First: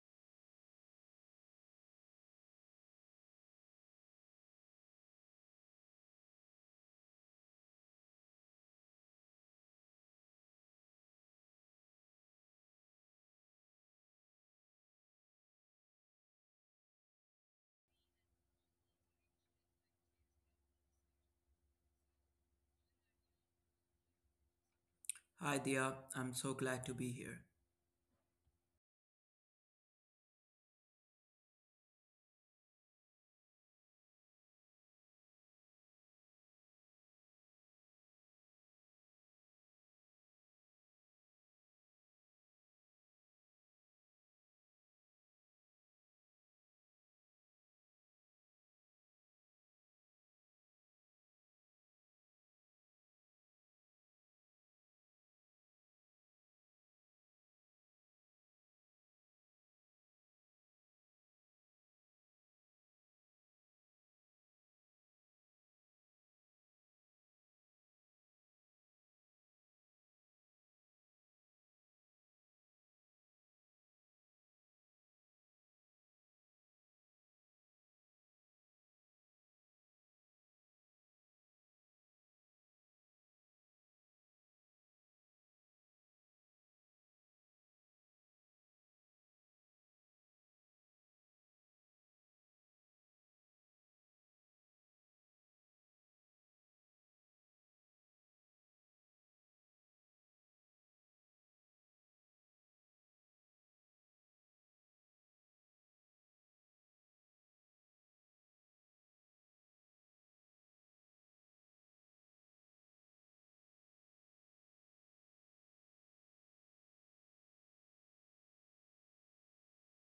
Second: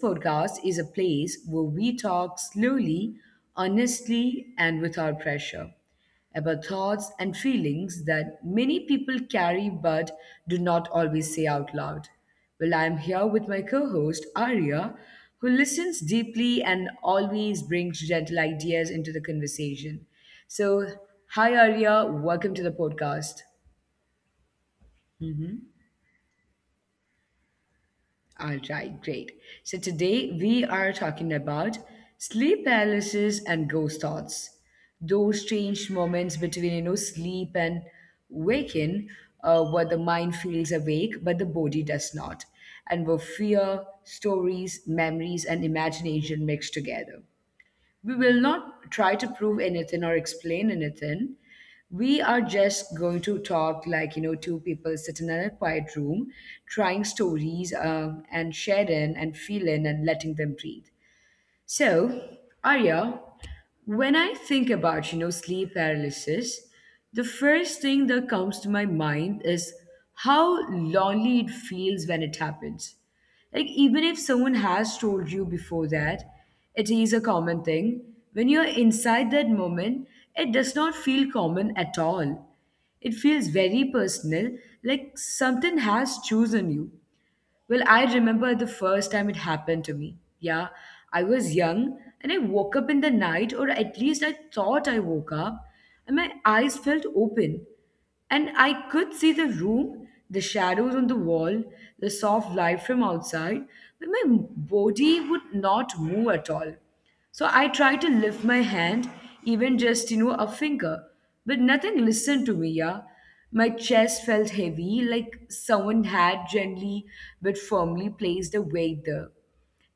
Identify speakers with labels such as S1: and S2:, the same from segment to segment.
S1: podcast is a place where we talk slowly, honestly, and without pressure about thoughts and feelings that many people carry but do not always say out loud. Well, I'm here with my co host, Arya, who listens deeply and always brings gentle ideas into the conversation. So, hi, Arya, welcome to the podcast.
S2: Hi,
S1: Mm-hmm.
S2: Dia. I'm so glad to be here.
S1: All right, great. So today we are talking about sleep paralysis and ghost thoughts. Those strange moments between, you know, sleep and waking, where the mind feels awake but the body does not, and where fear, stories, memories, and imagination mix together. We will not try to prove anything or explain anything. We are just going to talk like, you know, two people sitting in a quiet room, trying stories and sharing and feeling and letting them breathe. So, Arya, when I think about, you know, sleep paralysis, the first thing that comes to my mind is how lonely it feels when it happens. Like, even if someone has told you before that, it is a common thing. When you're inside that moment, it does not feel common at all. It feels very personal, like something has chosen you. Well, I remember the first time it happened to me. Yeah, I was young and I woke up in the night, or at least I thought I woke up, and my eyes felt open. And I could see the room, the shadows on the wall, the soft light from outside, but my body would not move at all. So I tried to lift my hand, even just, you know, a finger, but nothing listened to me, yeah. My chest felt heavy, like someone had gently but firmly placed a weight there.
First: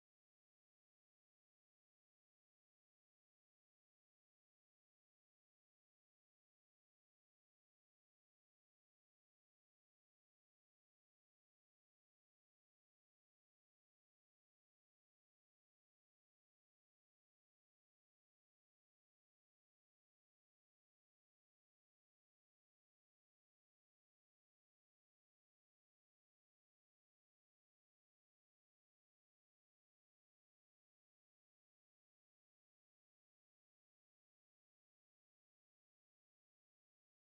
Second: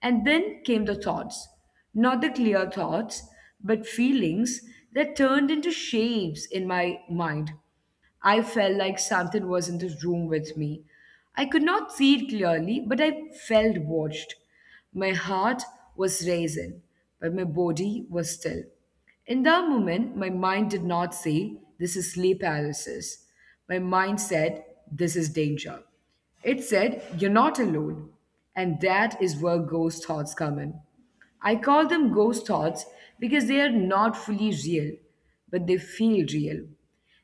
S1: And then came the thoughts, not the clear thoughts, but feelings that turned into shapes in my mind. I felt like something was in the room with me. I could not see it clearly, but I felt watched. My heart was racing, but my body was still. In that moment, my mind did not say, "This is sleep paralysis." My mind said, "This is danger." It said, "You're not alone." And that is where ghost thoughts come in. I call them ghost thoughts because they are not fully real, but they feel real.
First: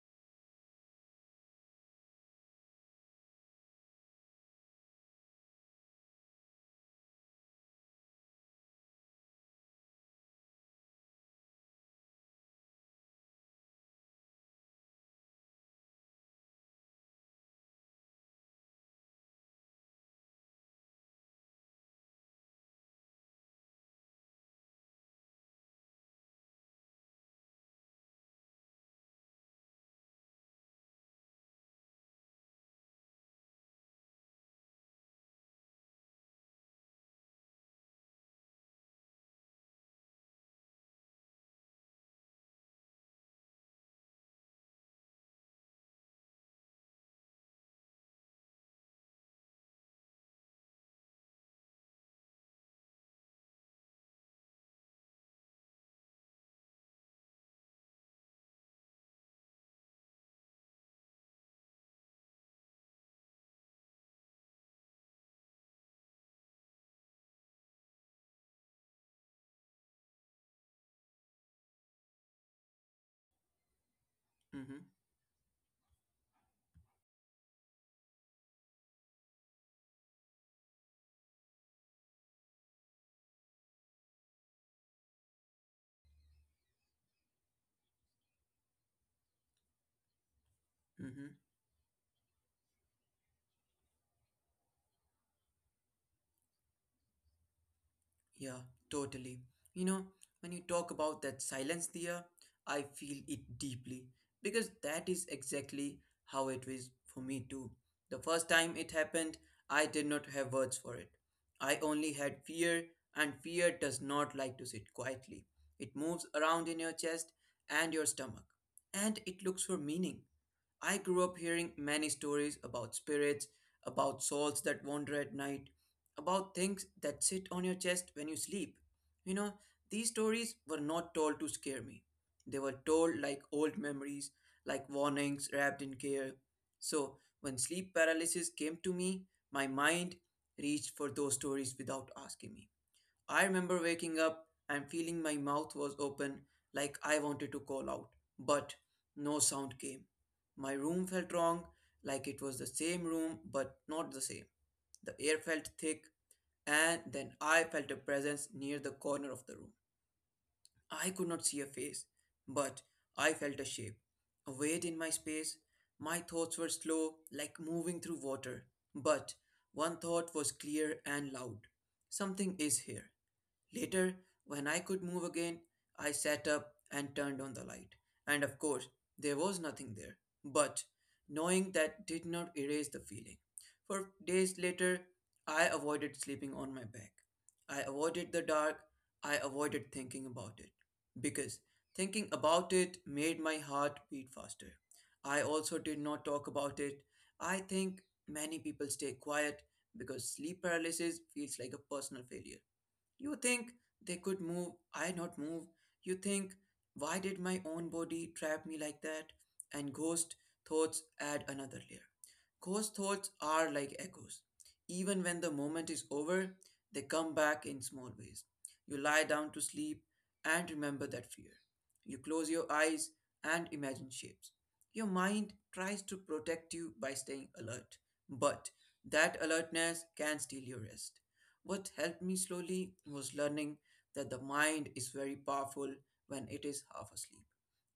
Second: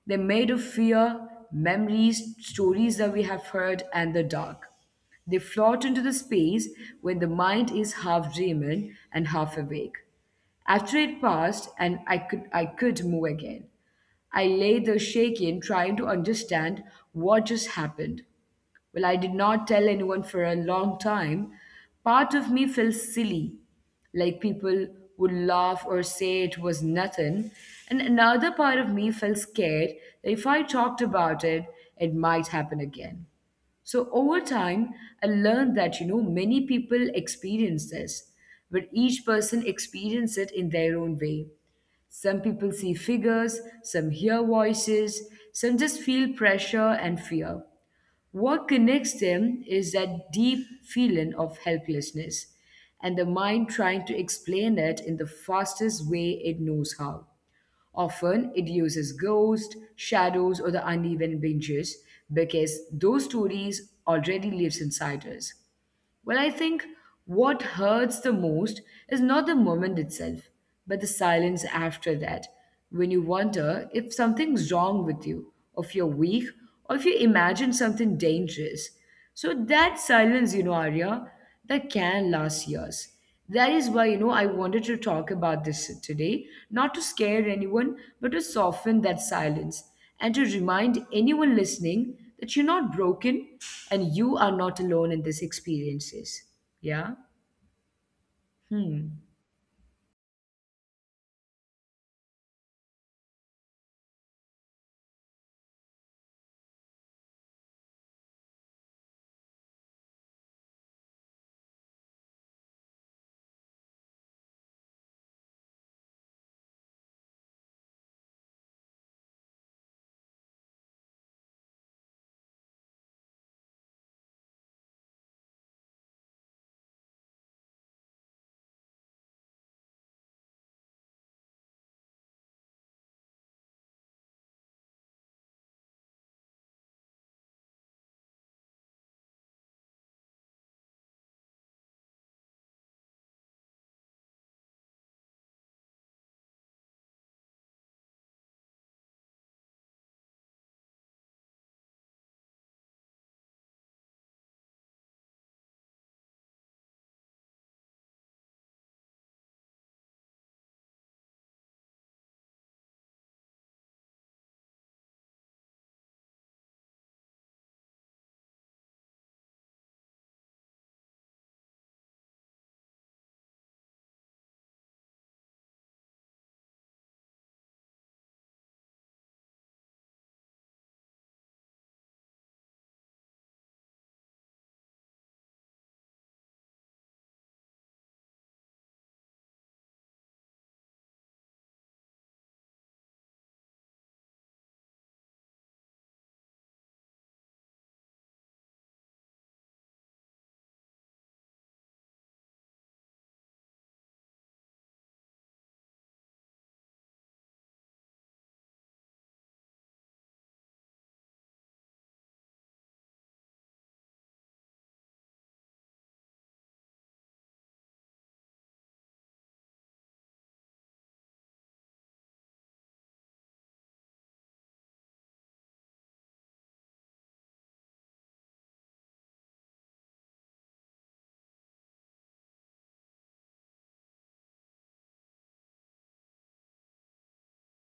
S1: They're made of fear, memories, stories that we have heard, and the dark. They float into the space when the mind is half dreaming and half awake. After it passed and I could move again. I lay there shaking, trying to understand what just happened. Well, I did not tell anyone for a long time. Part of me felt silly, like people would laugh or say it was nothing. And another part of me felt scared that if I talked about it, it might happen again. So over time, I learned that you know many people experience this, but each person experience it in their own way. Some people see figures, some hear voices, some just feel pressure and fear. What connects them is that deep feeling of helplessness and the mind trying to explain it in the fastest way it knows how. Often it uses ghosts, shadows, or the uneven benches because those stories already lives inside us. Well, I think what hurts the most is not the moment itself, but the silence after that, when you wonder if something's
S2: Mm-hmm.
S1: wrong with you, or if you're weak, or if you imagine something dangerous. So that silence, you know, Arya, that can last years. That is why, you know, I wanted to talk about this today, not to scare anyone, but to soften that silence and to remind
S2: Mm-hmm.
S1: anyone listening that you're not broken and you are not alone in these experiences. Yeah?
S2: Yeah,
S1: Hmm.
S2: totally. You know, when you talk about that silence there, I feel it deeply because that is exactly how it was for me too. The first time it happened, I did not have words for it. I only had fear, and fear does not like to sit quietly. It moves around in your chest and your stomach, and it looks for meaning. I grew up hearing many stories about spirits, about souls that wander at night, about things that sit on your chest when you sleep. You know, these stories were not told to scare me. They were told like old memories, like warnings wrapped in care. So, when sleep paralysis came to me, my mind reached for those stories without asking me. I remember waking up and feeling my mouth was open like I wanted to call out, but no sound came. My room felt wrong, like it was the same room but not the same. The air felt thick, and then I felt a presence near the corner of the room. I could not see a face, but I felt a shape, a weight in my space. My thoughts were slow, like moving through water, but one thought was clear and loud. Something is here. Later, when I could move again, I sat up and turned on the light. And of course, there was nothing there. But knowing that did not erase the feeling. For days later, I avoided sleeping on my back. I avoided the dark. I avoided thinking about it. Because thinking about it made my heart beat faster. I also did not talk about it. I think many people stay quiet because sleep paralysis feels like a personal failure you think they could move, I not move. You think, why did my own body trap me like that? And ghost thoughts add another layer. Ghost thoughts are like echoes. Even when the moment is over, they come back in small ways. You lie down to sleep and remember that fear. You close your eyes and imagine shapes. Your mind tries to protect you by staying alert, but that alertness can steal your rest. What helped me slowly was learning that the mind is very powerful when it is half asleep.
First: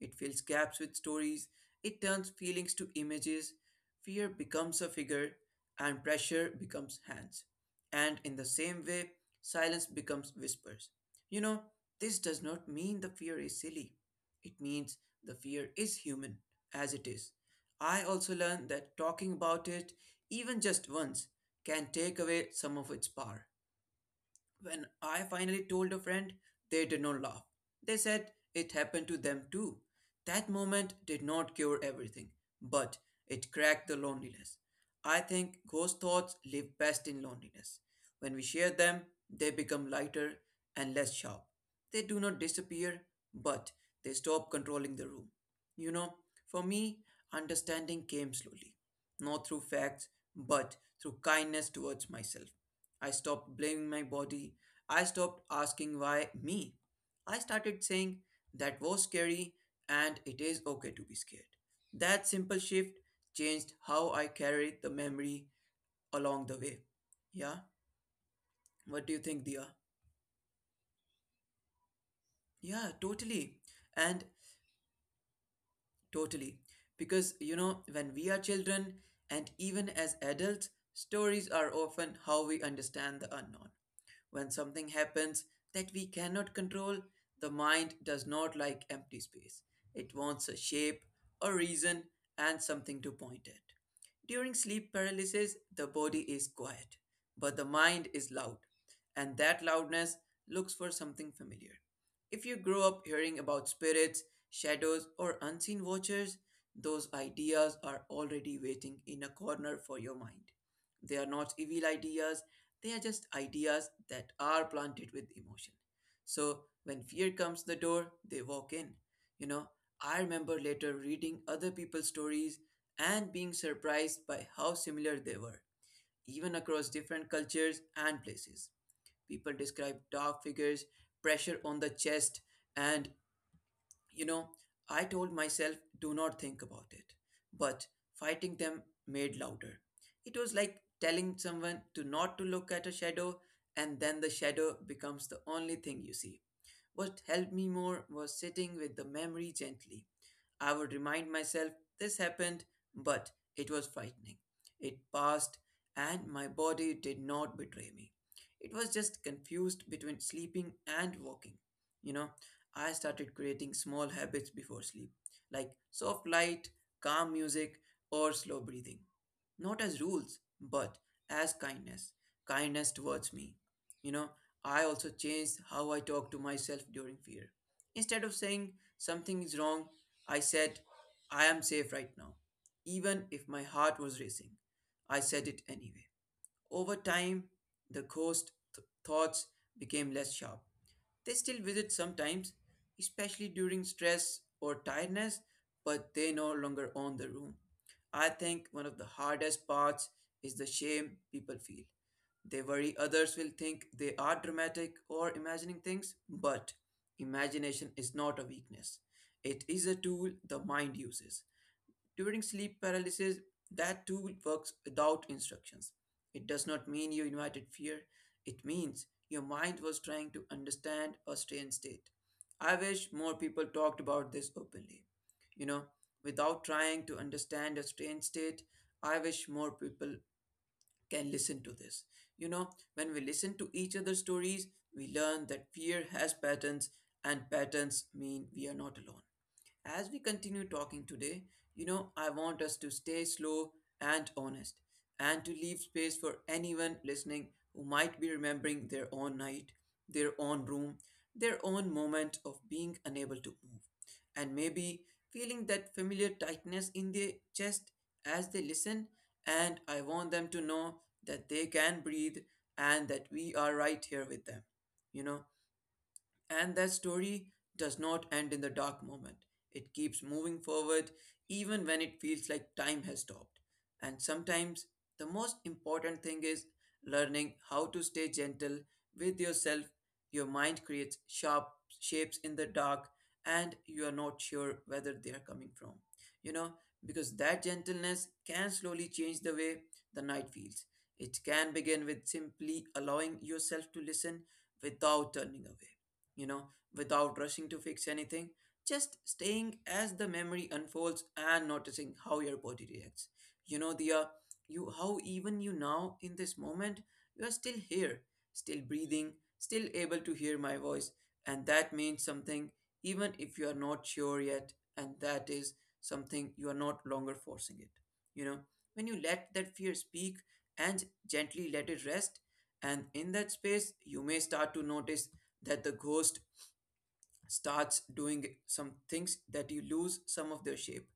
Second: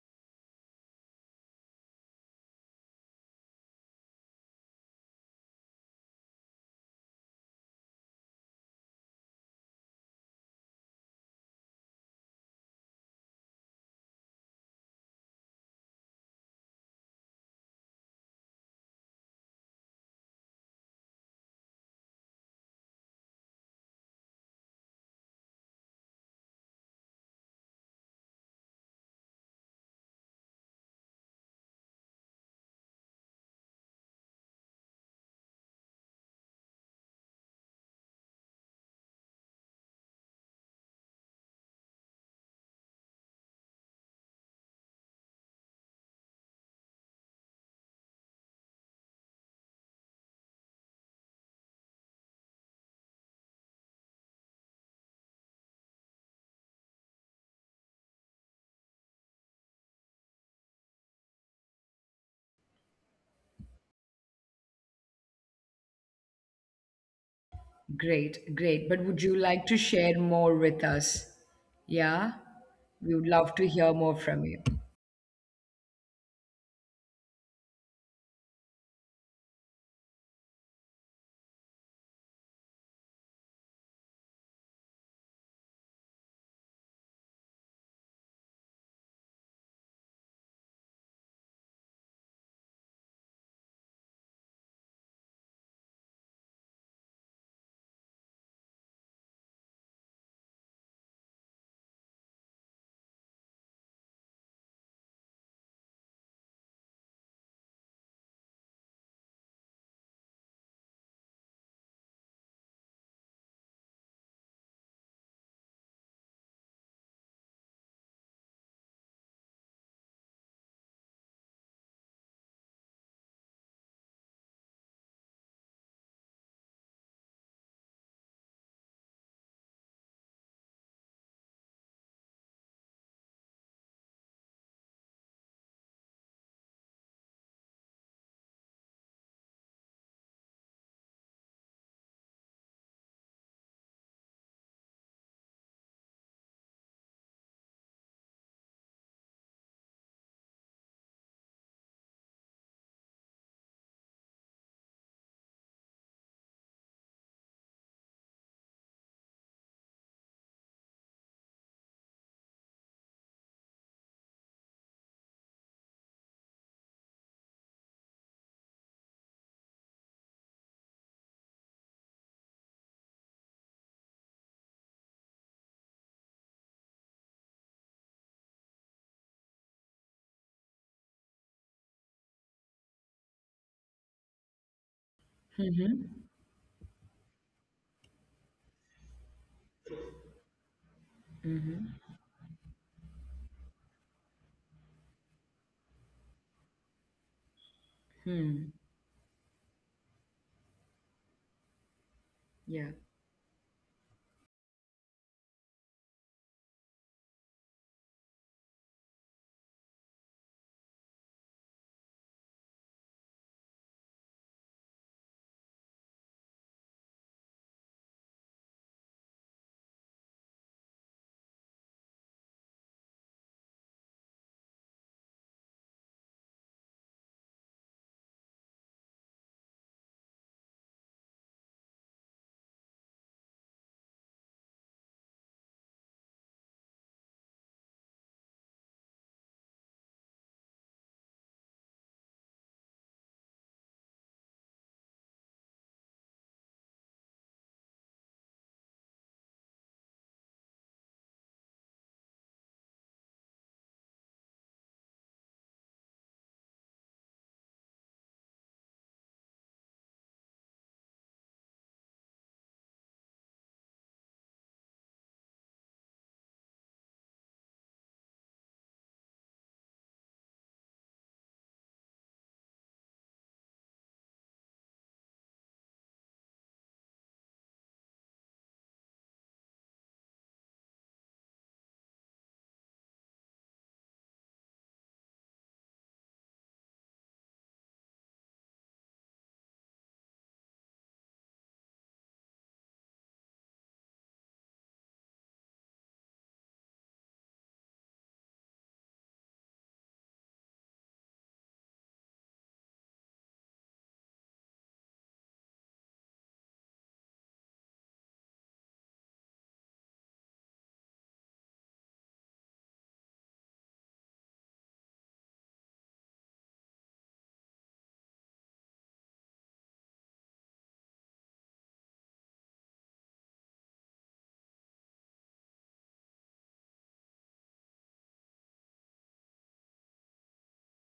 S2: It fills gaps with stories, it turns feelings to images, fear becomes a figure, and pressure becomes hands. And in the same way, silence becomes whispers. You know, this does not mean the fear is silly. It means the fear is human, as it is. I also learned that talking about it, even just once, can take away some of its power. When I finally told a friend, they did not laugh. They said it happened to them too. That moment did not cure everything, but it cracked the loneliness. I think ghost thoughts live best in loneliness. When we share them, they become lighter and less sharp. They do not disappear, but they stop controlling the room. You know, for me, understanding came slowly, not through facts, but through kindness towards myself. I stopped blaming my body. I stopped asking why me. I started saying that was scary and it is okay to be scared. That simple shift changed how I carried the memory along the way. Yeah?
S1: Great, great. But
S2: What
S1: would
S2: do you
S1: you
S2: think,
S1: like to
S2: Dia?
S1: share more with us? Yeah?
S2: Yeah,
S1: We would love
S2: totally.
S1: to hear more
S2: And
S1: from you.
S2: totally. Because, you know, when we are children and even as adults, stories are often how we understand the unknown. When something happens that we cannot control, the mind does not like empty space. It wants a shape, a reason, and something to point at. During sleep paralysis, the body is quiet, but the mind is loud, and that loudness looks for something familiar. If you grow up hearing about spirits, shadows, or unseen watchers, those ideas are already waiting in a corner for your mind. They are not evil ideas, they are just ideas that are planted with emotion. So when fear comes the door, they walk in. You know, I remember later reading other people's stories and being surprised by how similar they were, even across different cultures and places. People describe dark figures, pressure on the chest, and you know, I told myself, do not think about it. But fighting them made louder. It was like telling someone to not to look at a shadow, and then the shadow becomes the only thing you see. What helped me more was sitting with the memory gently. I would remind myself this happened, but it was frightening. It passed, and my body did not betray me. It was just confused between sleeping and walking. You know, I started creating small habits before sleep, like soft light, calm music, or slow breathing. Not as rules, but as kindness, kindness towards me. You know, I also changed how I talk to myself during fear. Instead of saying something is wrong, I said, I am safe right now. Even if my heart was racing, I said it anyway. Over time, the ghost thoughts became less sharp. They still visit sometimes, especially during stress or tiredness, but they no longer own the room. I think
S1: Hmm.
S2: one of the hardest parts is the shame people feel. They
S1: Yeah.
S2: worry others will think they are dramatic or imagining things, but imagination is not a weakness. It is a tool the mind uses. During sleep paralysis, that tool works without instructions. It does not mean you invited fear, it means your mind was trying to understand a strange state. I wish more people talked about this openly. You know, without trying to understand a strange state, I wish more people can listen to this. You know, when we listen to each other's stories, we learn that fear has patterns, and patterns mean we are not alone. As we continue talking today, you know, I want us to stay slow and honest and to leave space for anyone listening who might be remembering their own night, their own room, their own moment of being unable to move, and maybe feeling that familiar tightness in their chest as they listen. And I want them to know that they can breathe and that we are right here with them. You know, and that story does not end in the dark moment. It keeps moving forward even when it feels like time has stopped. And sometimes the most important thing is learning how to stay gentle with yourself. Your mind creates sharp shapes in the dark and you are not sure whether they are coming from. You know, because that gentleness can slowly change the way the night feels. It can begin with simply allowing yourself to listen without turning away, you know, without rushing to fix anything, just staying as the memory unfolds and noticing how your body reacts. You know, Dia, you how even you now in this moment, you are still here, still breathing, still able to hear my voice, and that means something even if you are not sure yet, and that is something you are not longer forcing it. You know, when you let that fear speak, and gently let it rest. And in that space, you may start to notice that the ghost starts doing some things that you lose some of their shape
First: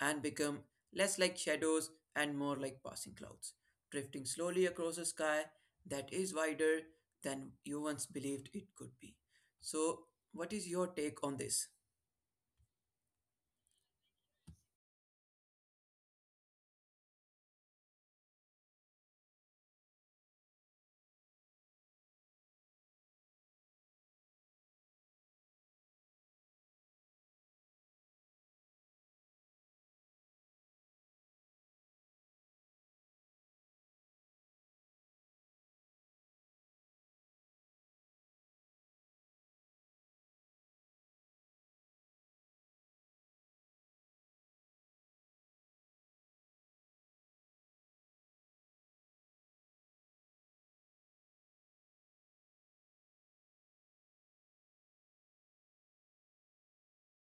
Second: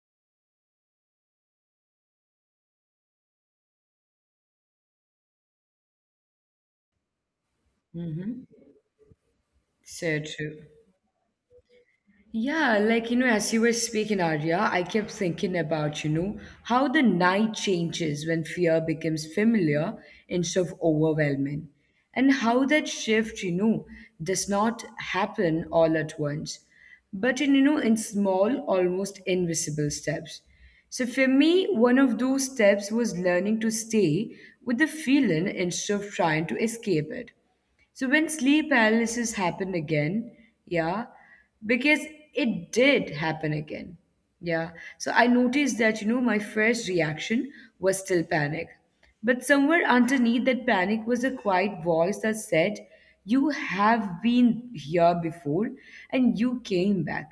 S2: and become less like shadows and more like passing clouds, drifting slowly across a sky that is wider than you once
S1: Mm-hmm.
S2: believed it could be. So,
S1: So
S2: what
S1: true.
S2: is your take on this?
S1: Yeah, like, you know, as you were speaking, Arya, I kept thinking about, you know, how the night changes when fear becomes familiar instead of overwhelming, and how that shift, you know, does not happen all at once, but in, you know, in small, almost invisible steps. So for me, one of those steps was learning to stay with the feeling instead of trying to escape it so when sleep paralysis happened again, yeah, because it did happen again. Yeah. So I noticed that, you know, my first reaction was still panic. But somewhere underneath that panic was a quiet voice that said, "You have been here before and you came back."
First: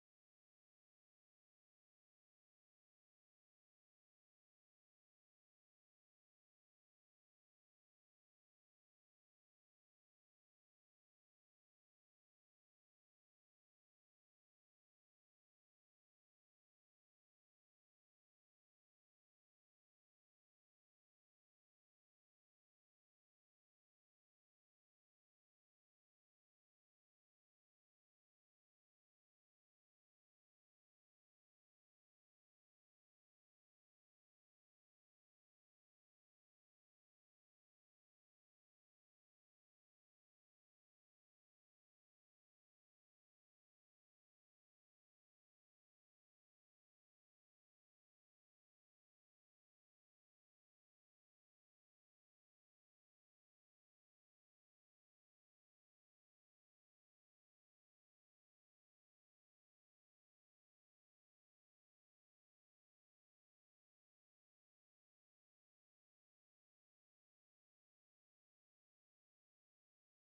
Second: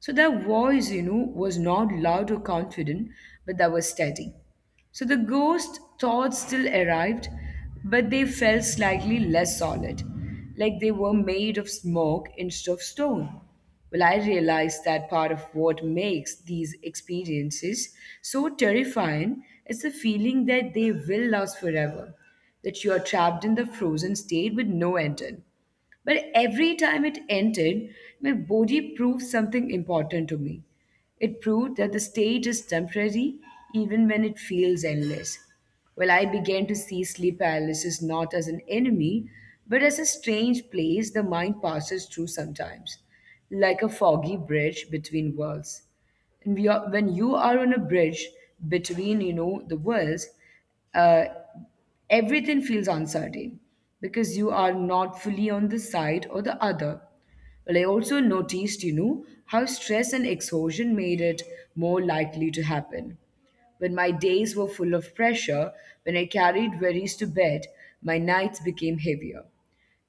S1: So that voice, you know, was not loud or confident, but that was steady. So the ghost thoughts still arrived, but they felt slightly less solid, like they were made of smoke instead of stone. Well, I realized that part of what makes these experiences so terrifying is the feeling that they will last forever, that you are trapped in the frozen state with no ending. But every time it ended, my body proved something important to me. It proved that the state is temporary even when it feels endless. Well, I began to see sleep paralysis not as an enemy, but as a strange place the mind passes through sometimes, like a foggy bridge between worlds. And we are, when you are on a bridge between, you know, the worlds, uh. Everything feels uncertain because you are not fully on the side or the other. Well, I also noticed, you know, how stress and exhaustion made it more likely to happen. When my days were full of pressure, when I carried worries to bed, my nights became heavier.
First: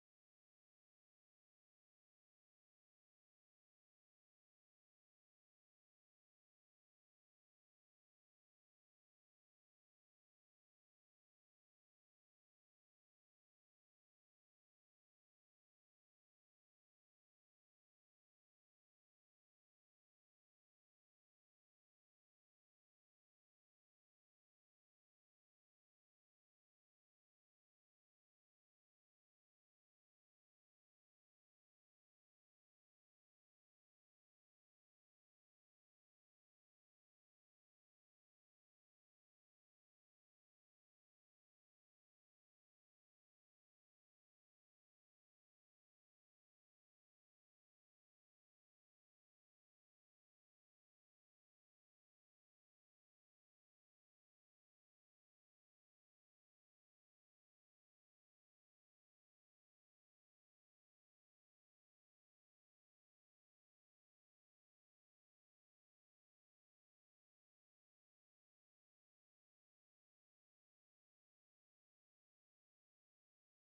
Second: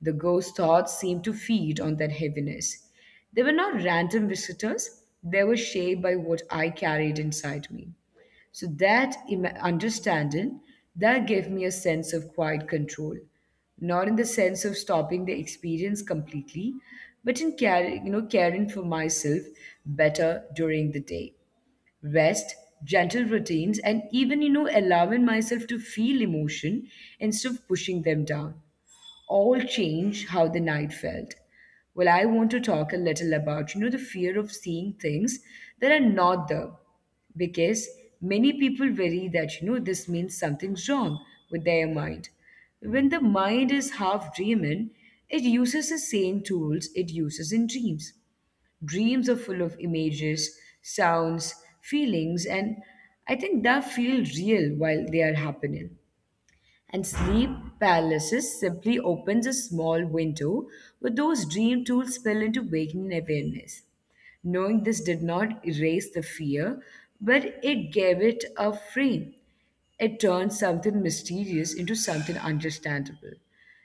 S1: The ghost thoughts seemed to feed on that heaviness. They were not random visitors, they were shaped by what I carried inside me. So that understanding that gave me a sense of quiet control, not in the sense of stopping the experience completely, but in caring, you know, caring for myself better during the day. Rest, gentle routines, and even you know allowing myself to feel emotion instead of pushing them down all change how the night felt. Well, I want to talk a little about, you know, the fear of seeing things that are not there. Because many people worry that, you know, this means something's wrong with their mind. When the mind is half dreaming, it uses the same tools it uses in dreams. Dreams are full of images, sounds, feelings, and I think that feel real while they are happening and sleep paralysis simply opens a small window where those dream tools spill into waking awareness. Knowing this did not erase the fear, but it gave it a frame. It turns something mysterious into something understandable.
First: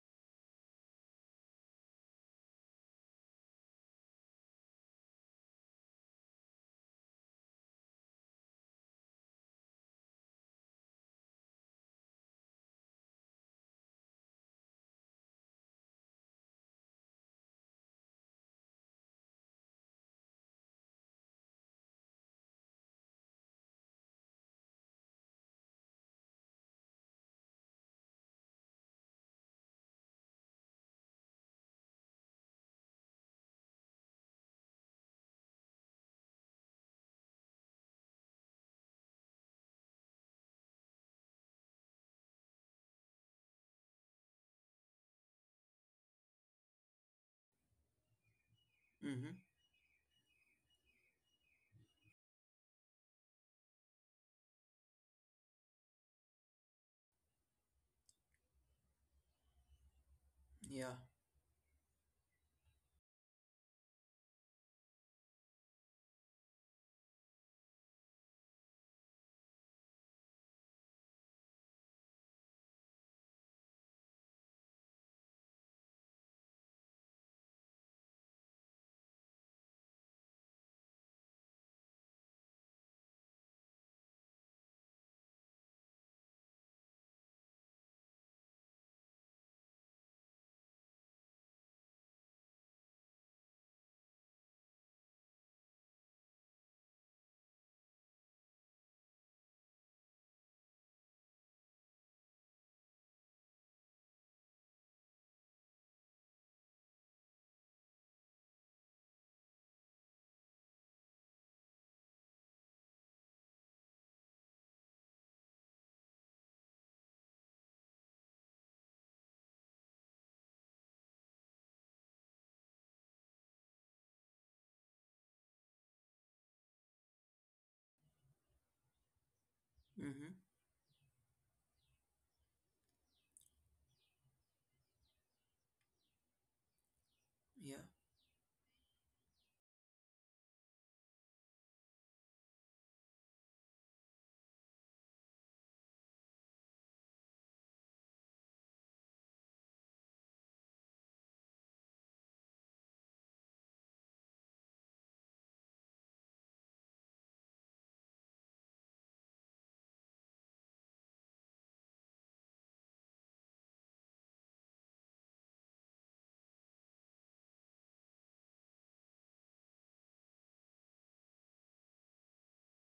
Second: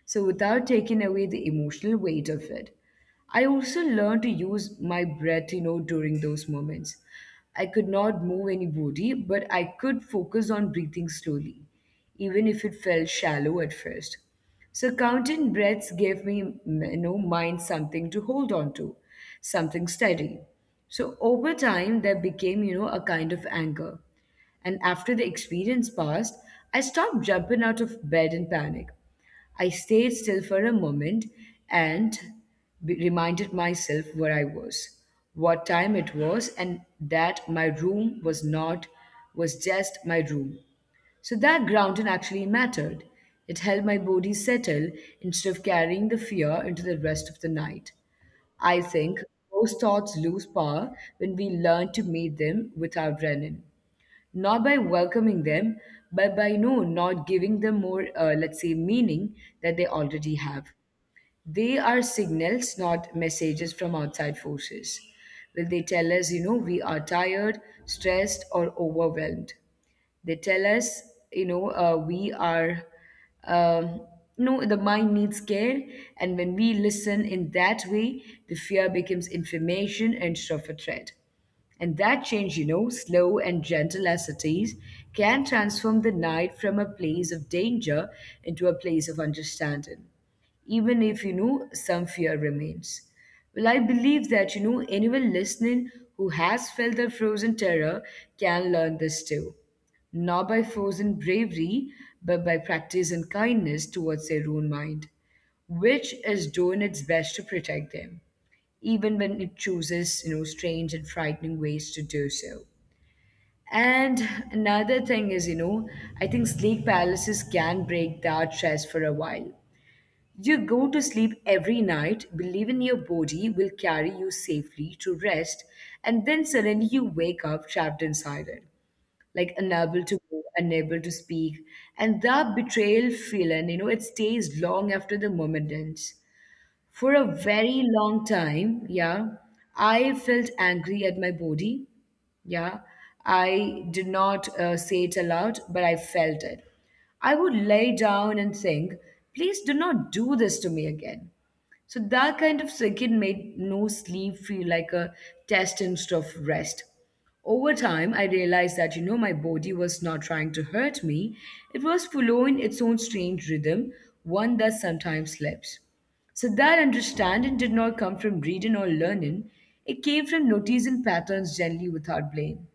S1: So, without taking away the emotional weight of it, I also learned to use my breath, you know, during those moments. I could not move any body, but I could focus on breathing slowly, even if it felt shallow at first. So counting breaths gave me, you know, mind something to hold on to, something steady. So over time, there became, you know, a kind of anchor. And after the experience passed, I stopped jumping out of bed in panic. I stayed still for a moment and reminded myself where I was, what time it was, and that my room was not, was just my room. So that grounding actually mattered. It helped my body settle instead of carrying the fear into the rest of the night. I think
S2: Mm-hmm.
S1: those thoughts lose power when we learn to meet them without running not by welcoming them, but by no, not giving them more, let's say, meaning that they already have.
S2: Yeah.
S1: They are signals, not messages from outside forces. Will they tell us, you know, we are tired, stressed, or overwhelmed? They tell us, you know, we are, um, no, the mind needs care. And when we listen in that way, the fear becomes information instead of a threat. And that change, you know, slow and gentle as it is, can transform the night from a place of danger into a place of understanding even if you know some fear remains. Well, I believe that you know anyone listening who has felt the frozen terror can learn this too, not by frozen bravery, but by practice and kindness towards their own mind, which is doing its best to protect them, even when it chooses you know strange and frightening ways to do so. And another thing is, I think sleek palaces can break that stress for a while. You go to sleep every night, believing your body will carry you safely to rest, and then suddenly you wake up trapped inside it, like unable to
S2: Mm-hmm.
S1: move, unable to speak. And that betrayal feeling, it stays long after the moment ends. For a
S2: Yeah.
S1: very long time, yeah, I felt angry at my body. Yeah, I did not say it aloud, but I felt it. I would lay down and think, please do not do this to me again. So that kind of circuit made no sleep feel like a test instead of rest. Over time, I realized that, my body was not trying to hurt me. It was following its own strange rhythm, one that sometimes slept. So that understanding did not come from reading or learning. It came from noticing patterns gently without blame.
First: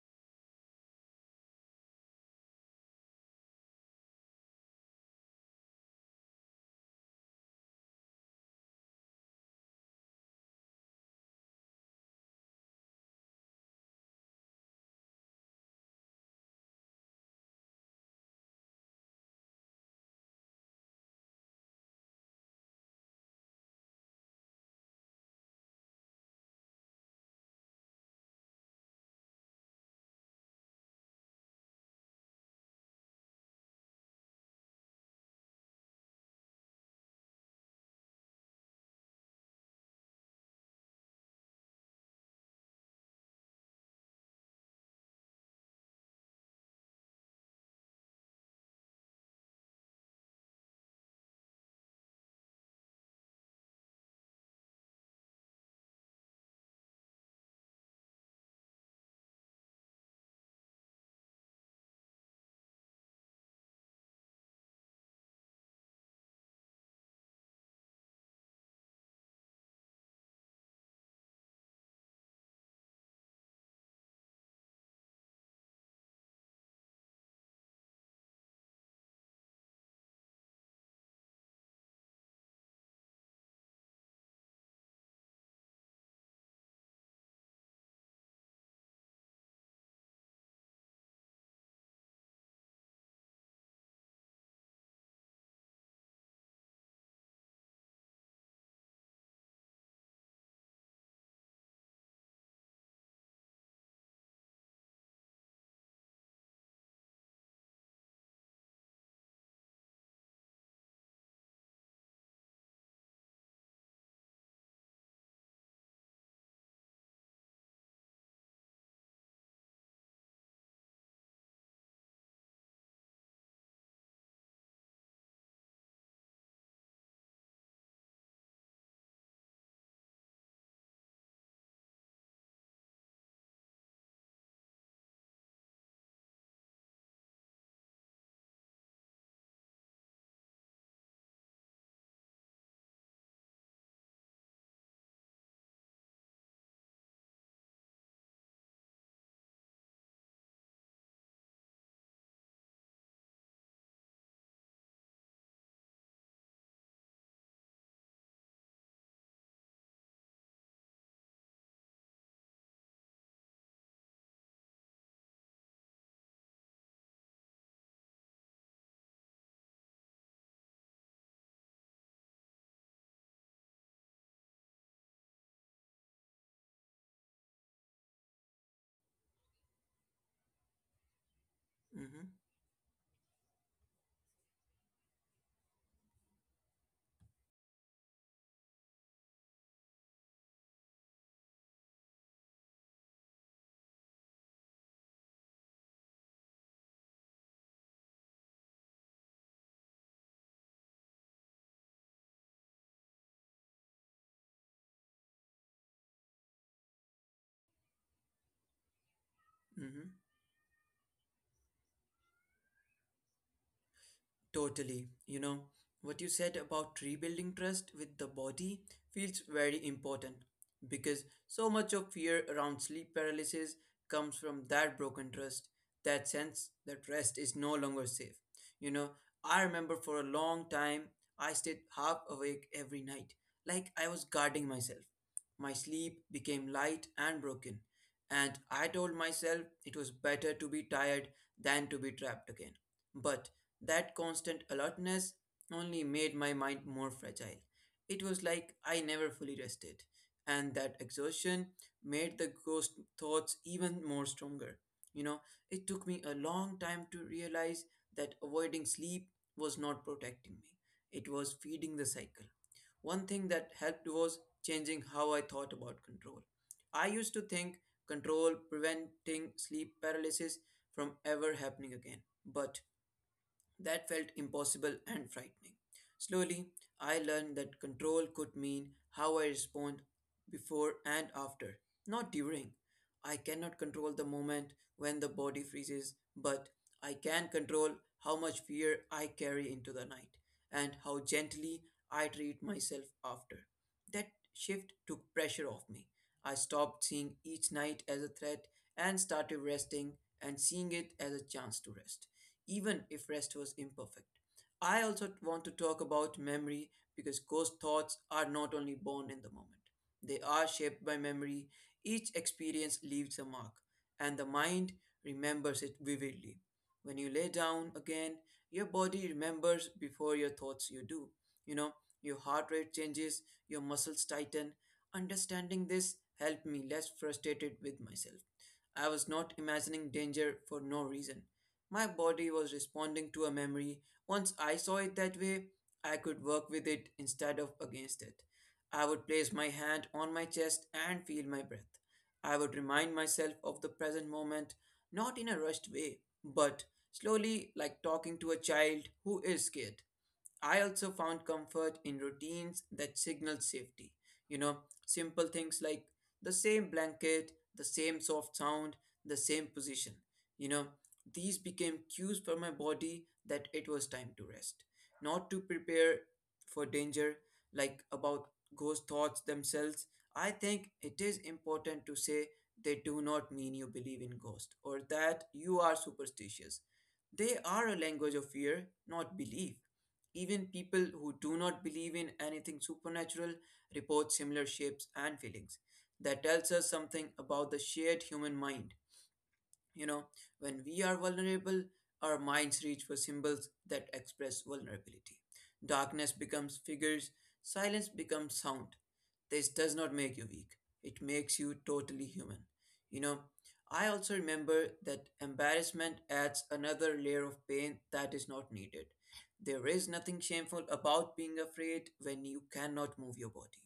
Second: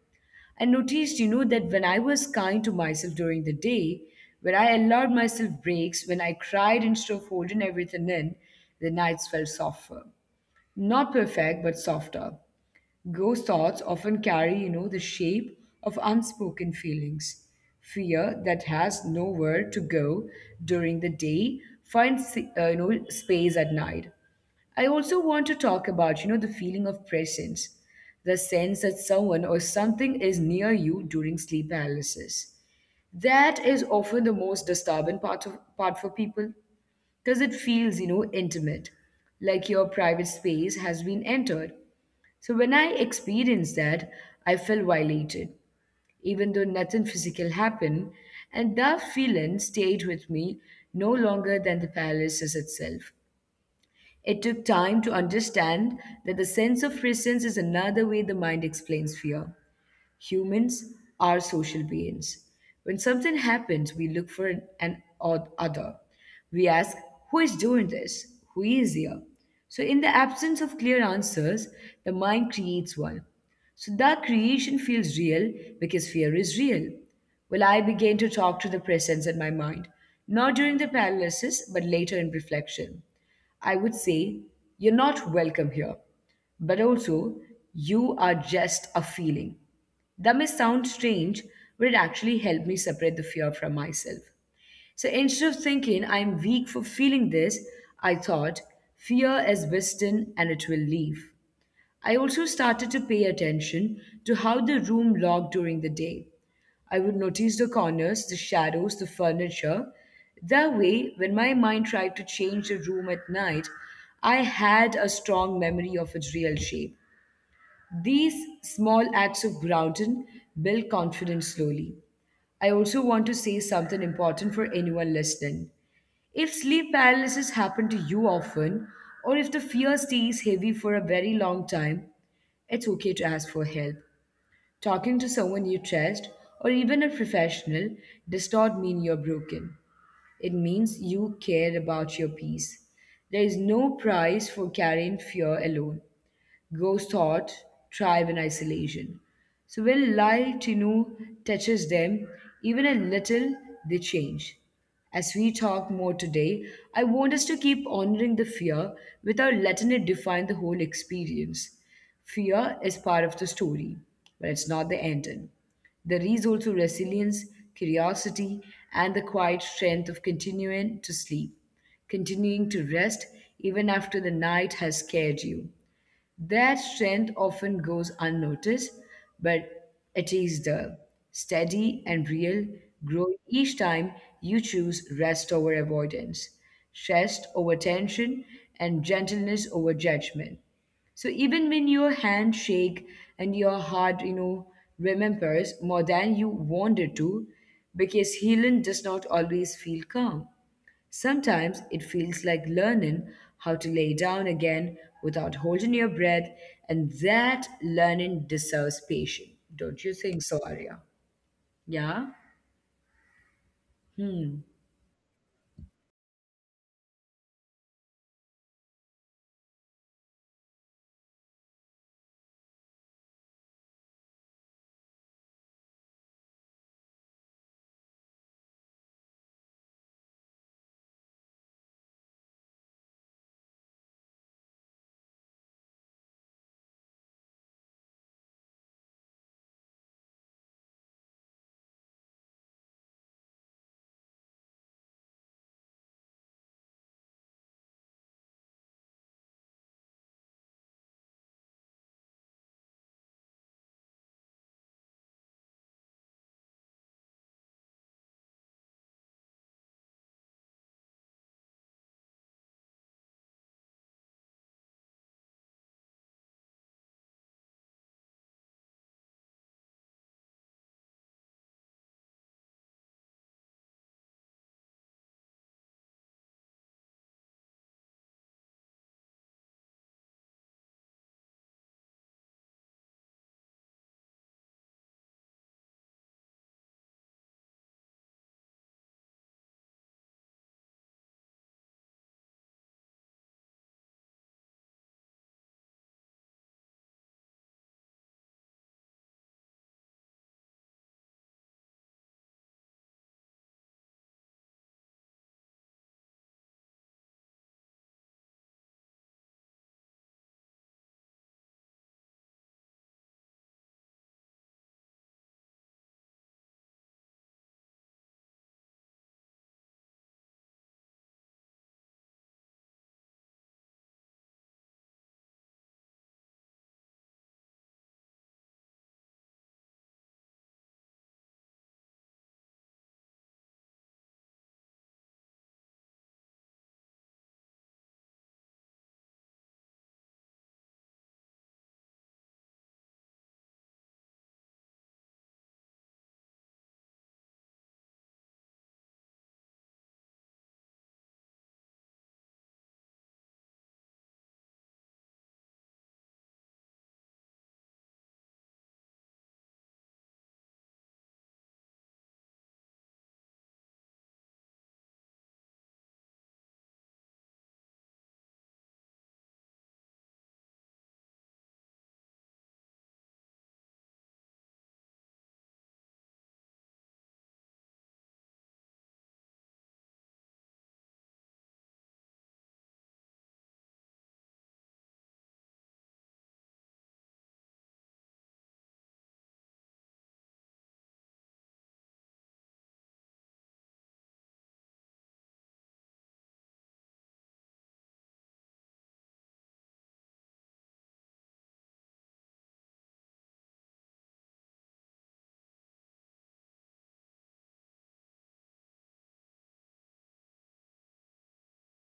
S1: I noticed, that when I was kind to myself during the day, when I allowed myself breaks, when I cried instead of holding everything in, the nights felt softer. Not perfect, but softer. Ghost thoughts often carry, the shape of unspoken feelings. Fear that has nowhere to go during the day finds, space at night. I also want to talk about, the feeling of presence, the sense that someone or something is near you during sleep paralysis. That is often the most disturbing part for people because it feels, intimate, like your private space has been entered. So when I experienced that, I felt violated, even though nothing physical happened, and that feeling stayed with me no longer than the paralysis itself. It took time to understand that the sense of presence is another way the mind explains fear. Humans are social beings. When something happens, we look for an odd other. We ask, who is doing this? Who is here? So, in the absence of clear answers, the mind creates one. So, that creation feels real because fear is real. Well, I began to talk to the presence in my mind, not during the paralysis, but later in reflection. I would say, you're not welcome here, but also, you are just a feeling. That may sound strange, but it actually helped me separate the fear from myself. So instead of thinking I'm weak for feeling this, I thought fear is wisdom and it will leave. I also started to pay attention to how the room looked during the day. I would notice the corners, the shadows, the furniture. That way, when my mind tried to change the room at night, I had a strong memory of its real shape. These small acts of grounding build confidence slowly. I also want to say something important for anyone listening. If sleep paralysis happens to you often, or if the fear stays heavy for a very long time, it's okay to ask for help. Talking to someone you trust, or even a professional, does not mean you're broken. It means you care about your peace. There is no price for carrying fear alone. Ghosts thought thrive in isolation. So when light, touches them, even a little, they change. As we talk more today, I want us to keep honoring the fear without letting it define the whole experience. Fear is part of the story, but it's not the ending. There is also resilience, curiosity, and the quiet strength of continuing to sleep, continuing to rest even after the night has scared you. Their strength often goes unnoticed, but
S2: Mm-hmm.
S1: it is the steady and real growth each time you choose rest over avoidance, stress over tension, and gentleness over judgment. So even when your hand shake and your heart, remembers more than you wanted to, because healing does not always feel calm. Sometimes it feels like learning how to lay down again without holding your breath, and
S2: Mm-hmm.
S1: that learning deserves patience. Don't you think so, Arya? Yeah?
S2: Totally. You know, what you said about
S1: Hmm.
S2: rebuilding trust with the body feels very important because so much of fear around sleep paralysis comes from that broken trust, that sense that rest is no longer safe. You know, I remember for a long time I stayed half awake every night, like I was guarding myself. My sleep became light and broken, and I told myself it was better to be tired than to be trapped again. But that constant alertness only made my mind more fragile. It was like I never fully rested, and that exhaustion made the ghost thoughts even more stronger. You know, it took me a long time to realize that avoiding sleep was not protecting me, it was feeding the cycle. One thing that helped was changing how I thought about control. I used to think control preventing sleep paralysis from ever happening again. But that felt impossible and frightening. Slowly, I learned that control could mean how I respond before and after, not during. I cannot control the moment when the body freezes, but I can control how much fear I carry into the night and how gently I treat myself after. That shift took pressure off me. I stopped seeing each night as a threat and started resting and seeing it as a chance to rest, even if rest was imperfect. I also want to talk about memory because ghost thoughts are not only born in the moment, they are shaped by memory. Each experience leaves a mark, and the mind remembers it vividly. When you lay down again, your body remembers before your thoughts you do. You know, your heart rate changes, your muscles tighten. Understanding this helped me less frustrated with myself. I was not imagining danger for no reason. My body was responding to a memory. Once I saw it that way, I could work with it instead of against it. I would place my hand on my chest and feel my breath. I would remind myself of the present moment, not in a rushed way, but slowly, like talking to a child who is scared. I also found comfort in routines that signal safety. You know, Simple things like the same blanket, the same soft sound, the same position. You know, these became cues for my body that it was time to rest, not to prepare for danger, like about ghost thoughts themselves. I think it is important to say they do not mean you believe in ghosts or that you are superstitious. They are a language of fear, not belief. Even people who do not believe in anything supernatural report similar shapes and feelings. That tells us something about the shared human mind. You know, when we are vulnerable, our minds reach for symbols that express vulnerability. Darkness becomes figures, silence becomes sound. This does not make you weak, it makes you totally human. You know, I also remember that embarrassment adds another layer of pain that is not needed. There is nothing shameful about being afraid when you cannot move your body.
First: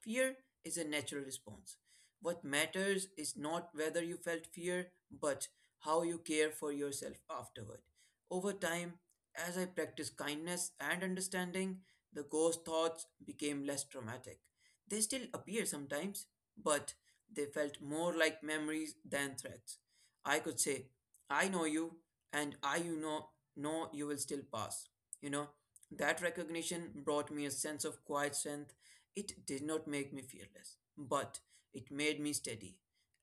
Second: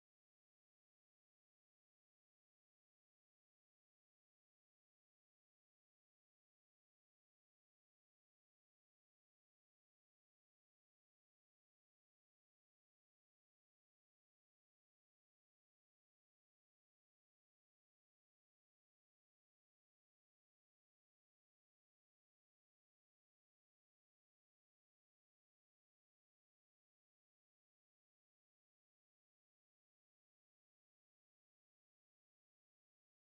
S2: Fear is a natural response. What matters is not whether you felt fear, but how you care for yourself afterward. Over time, as I practiced kindness and understanding, the ghost thoughts became less traumatic. They still appear sometimes, but they felt more like memories than threats. I could say, I know you, and I know you will still pass. You know, that recognition brought me a sense of quiet strength. It did not make me fearless, but it made me steady.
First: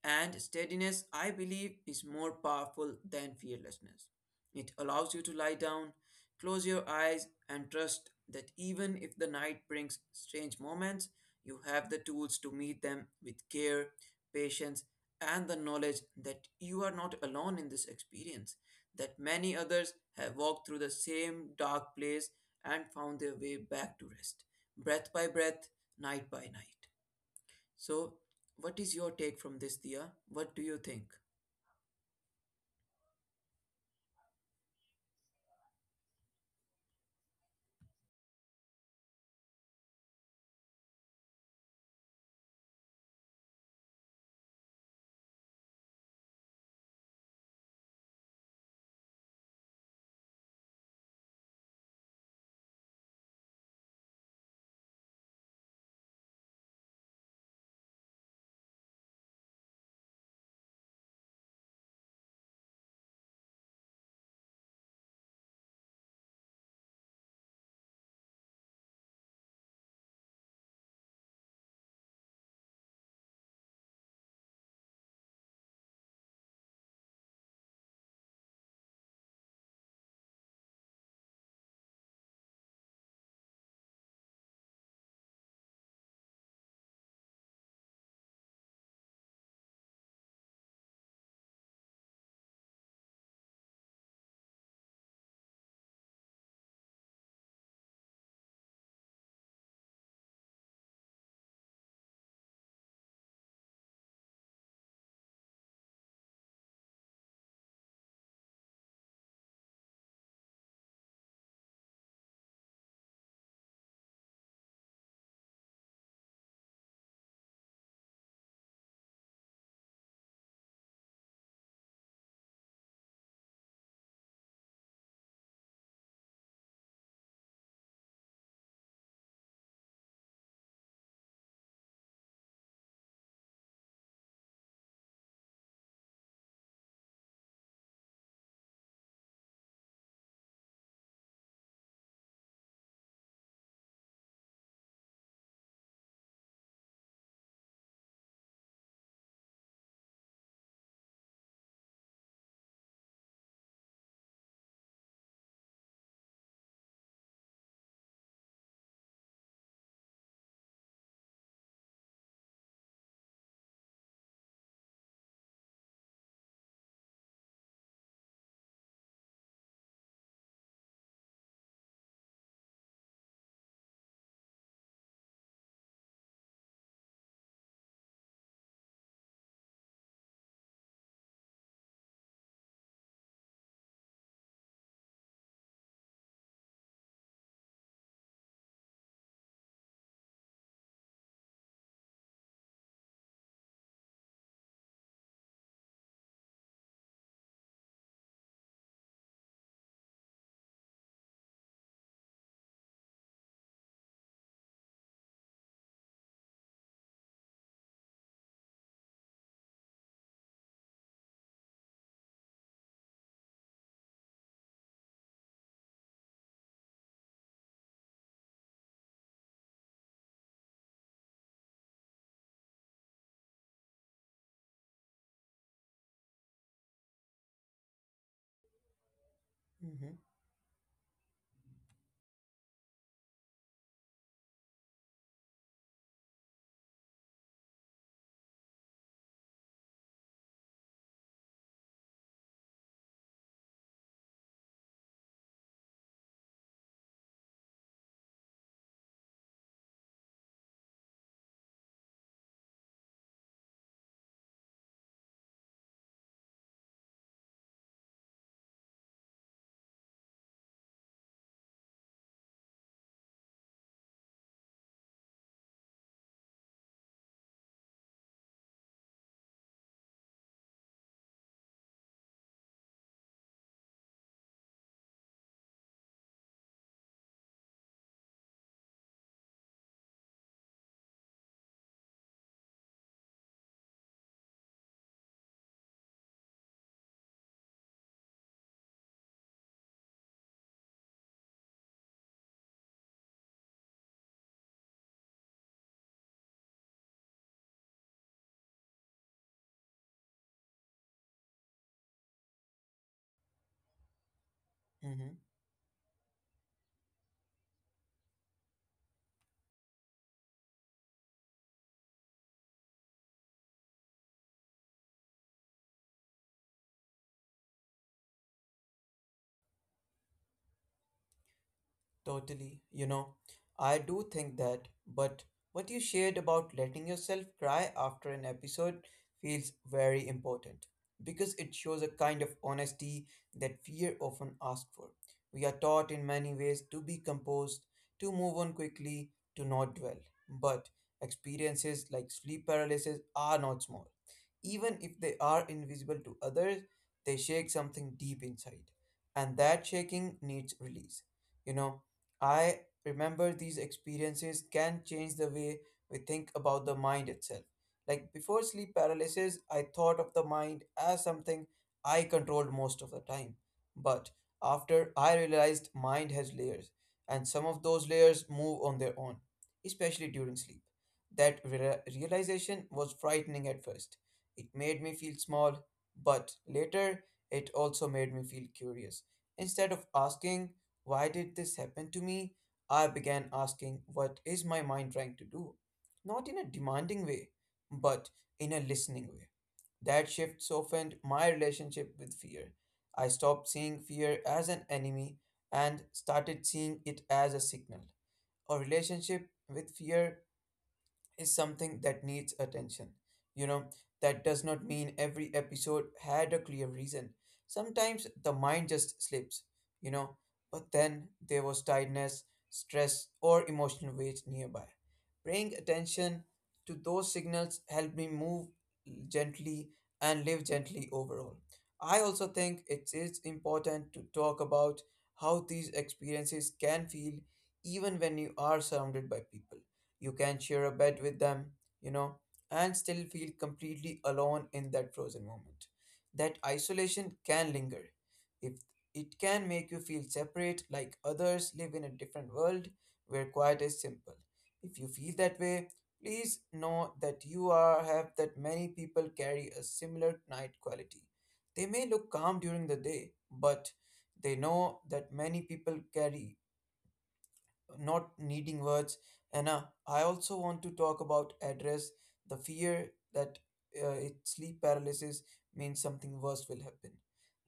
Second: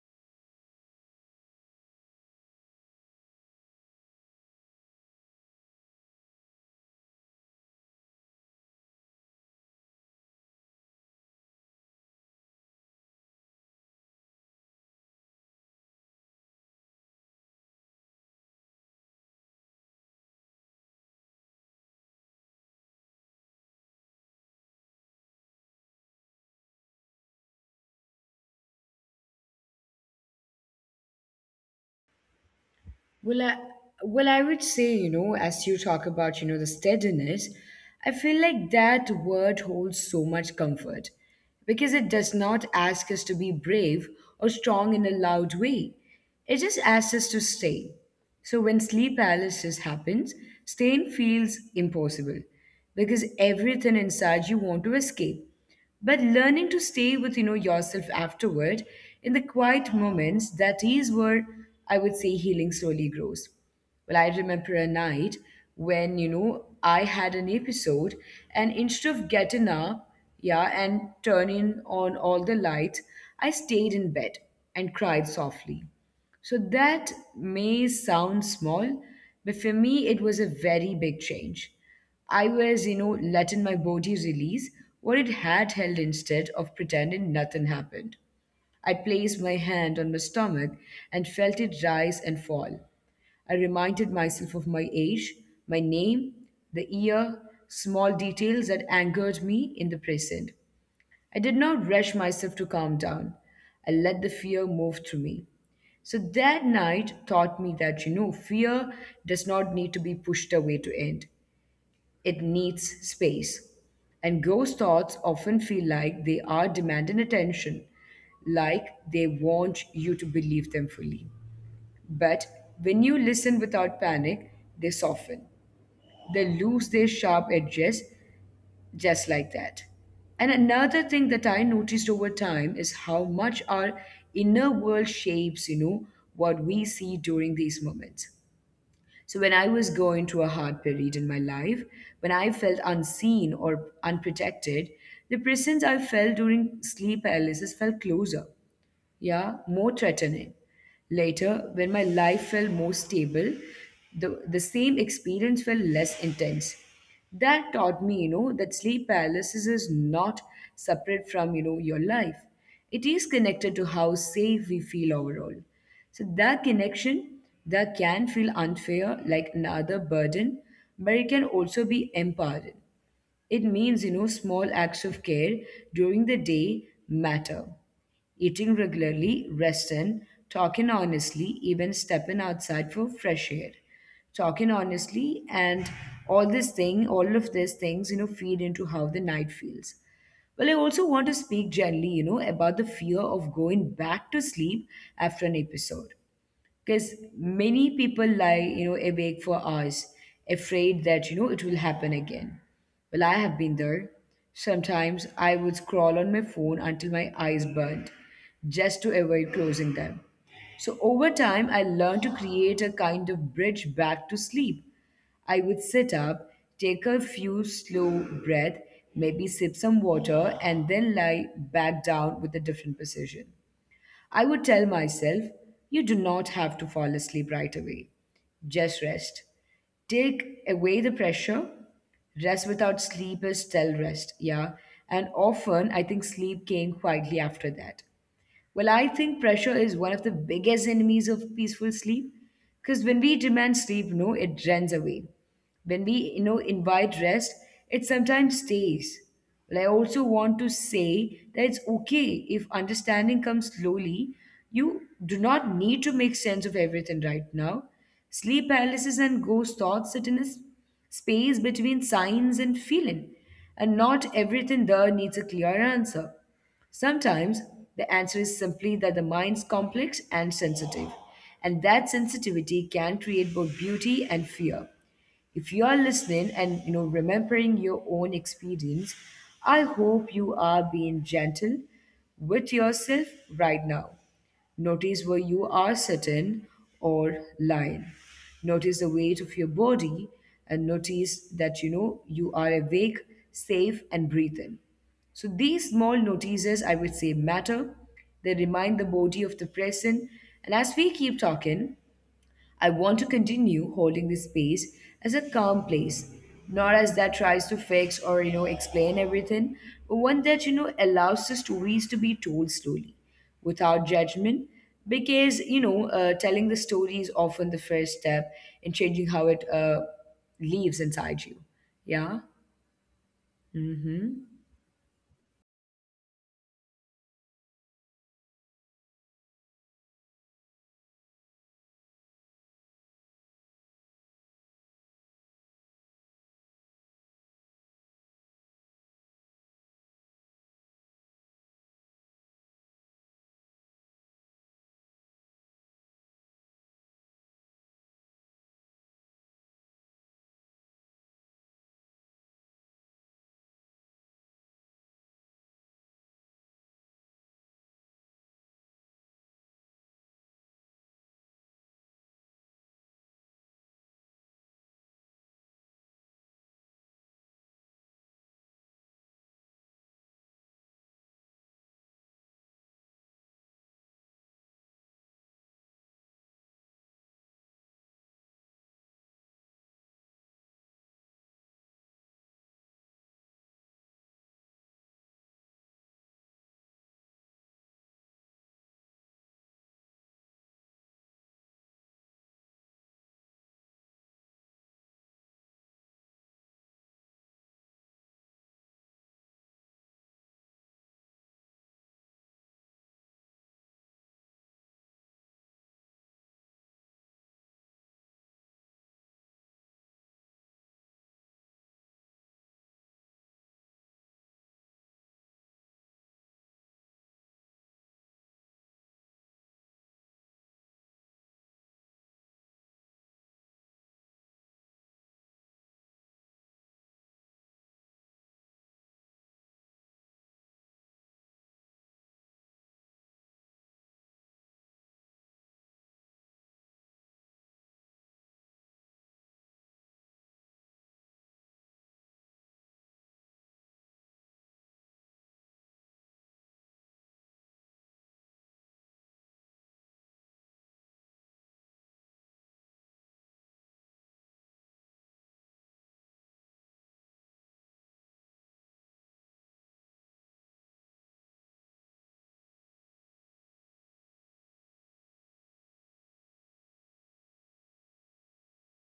S2: And steadiness, I believe, is more powerful than fearlessness. It allows you to lie down, close your eyes, and trust that even if the night brings strange moments, you have the tools to meet them with care, patience, and the knowledge that you are not alone in this experience, that many others have walked through the same dark place and found their way back to rest, breath by breath, night by night. So, what is your take from this, Dia? What do you think?
S1: Well, I, well, I would say, as you talk about, the steadiness, I feel like that word holds so much comfort because it does not ask us to be brave or strong in a loud way. It just asks us to stay. So when sleep paralysis happens, staying feels impossible because everything inside you want to escape, but learning to stay with yourself afterward in the quiet moments, that is where I would say healing slowly grows. Well, I remember a night when I had an episode, and instead of getting up, yeah, and turning on all the lights, I stayed in bed and cried softly. So that may sound small, but for me, it was a very big change. I was, letting my body release what it had held instead of pretending nothing happened. I placed my hand on my stomach and felt it rise and fall. I reminded myself of my age, my name, the year, small details that angered me in the present. I did not rush myself to calm down. I let the fear move through me. So that night taught me that, fear does not need to be pushed away to end, it needs space. And ghost thoughts often feel like they are demanding attention, like they want you to believe them fully. But when you listen without panic, they soften. They lose their sharp edges just like that. And another thing that I noticed over time is how much our inner world shapes, what we see during these moments. So when I was going through a hard period in my life, when I felt unseen or unprotected, the presence I felt during sleep paralysis felt closer, yeah, more threatening. Later, when my life felt more stable, the same experience felt less intense. That taught me, that sleep paralysis is not separate from, your life. It is connected to how safe we feel overall. So that connection, that can feel unfair, like another burden, but it can also be empowering. It means, small acts of care during the day matter. Eating regularly, resting, talking honestly, even stepping outside for fresh air. Talking honestly and all this thing, all of these things, feed into how the night feels. Well, I also want to speak gently, about the fear of going back to sleep after an episode, because many people lie awake for hours, afraid that it will happen again. Well, I have been there. Sometimes I would scroll on my phone until my eyes burned, just to avoid closing them. So over time I learned to create a kind of bridge back to sleep. I would sit up, take a few slow breath, maybe sip some water, and then lie back down with a different position. I would tell myself, you do not have to fall asleep right away. Just rest. Take away the
S2: Mm-hmm.
S1: pressure. Rest without sleep is still rest, yeah. And often I think sleep came quietly after that. Well, I think pressure is one of the biggest enemies of peaceful sleep because when we demand sleep, no, it runs away. When we, invite rest, it sometimes stays. Well, I also want to say that it's okay if understanding comes slowly. You do not need to make sense of everything right now. Sleep paralysis and ghost thoughts sit in a space between signs and feeling, and not everything there needs a clear answer. Sometimes the answer is simply that the mind's complex and sensitive, and that sensitivity can create both beauty and fear. If you are listening and remembering your own experience, I hope you are being gentle with yourself right now. Notice where you are sitting or lying. Notice the weight of your body and notice that you are awake, safe, and breathing. So these small notices, I would say, matter. They remind the body of the present. And as we keep talking, I want to continue holding this space as a calm place, not as that tries to fix or explain everything, but one that allows the stories to be told slowly, without judgment, because telling the story is often the first step in changing how it lives inside you. Yeah.
S2: Totally,
S1: Mm-hmm.
S2: I do think that, but what you shared about letting yourself cry after an episode feels very important because it shows a kind of honesty that fear often asks for. We are taught in many ways to be composed, to move on quickly, to not dwell. But experiences like sleep paralysis are not small. Even if they are invisible to others, they shake something deep inside, and that shaking needs release you know I remember these experiences can change the way we think about the mind itself. Like before sleep paralysis, I thought of the mind as something I controlled most of the time. But after I realized mind has layers, and some of those layers move on their own, especially during sleep. That realization was frightening at first. It made me feel small, but later it also made me feel curious. Instead of asking, why did this happen to me? I began asking, what is my mind trying to do? Not in a demanding way, but in a listening way. That shift softened my relationship with fear. I stopped seeing fear as an enemy and started seeing it as a signal. A relationship with fear is something that needs attention. You know, that does not mean every episode had a clear reason. Sometimes the mind just slips, you know, but then there was tiredness, stress, or emotional weight nearby. Paying attention to those signals helped me move gently and live gently overall. I also think it is important to talk about how these experiences can feel even when you are surrounded by people. You can share a bed with them, you know and still feel completely alone in that frozen moment. That isolation can linger. If it can make you feel separate, like others live in a different world where quiet is simple, if you feel that way, please know that you are have that many people carry a similar night quality. They may look calm during the day, but they know that many people carry, not needing words. And I also want to talk about address the fear that it, sleep paralysis means something worse will happen.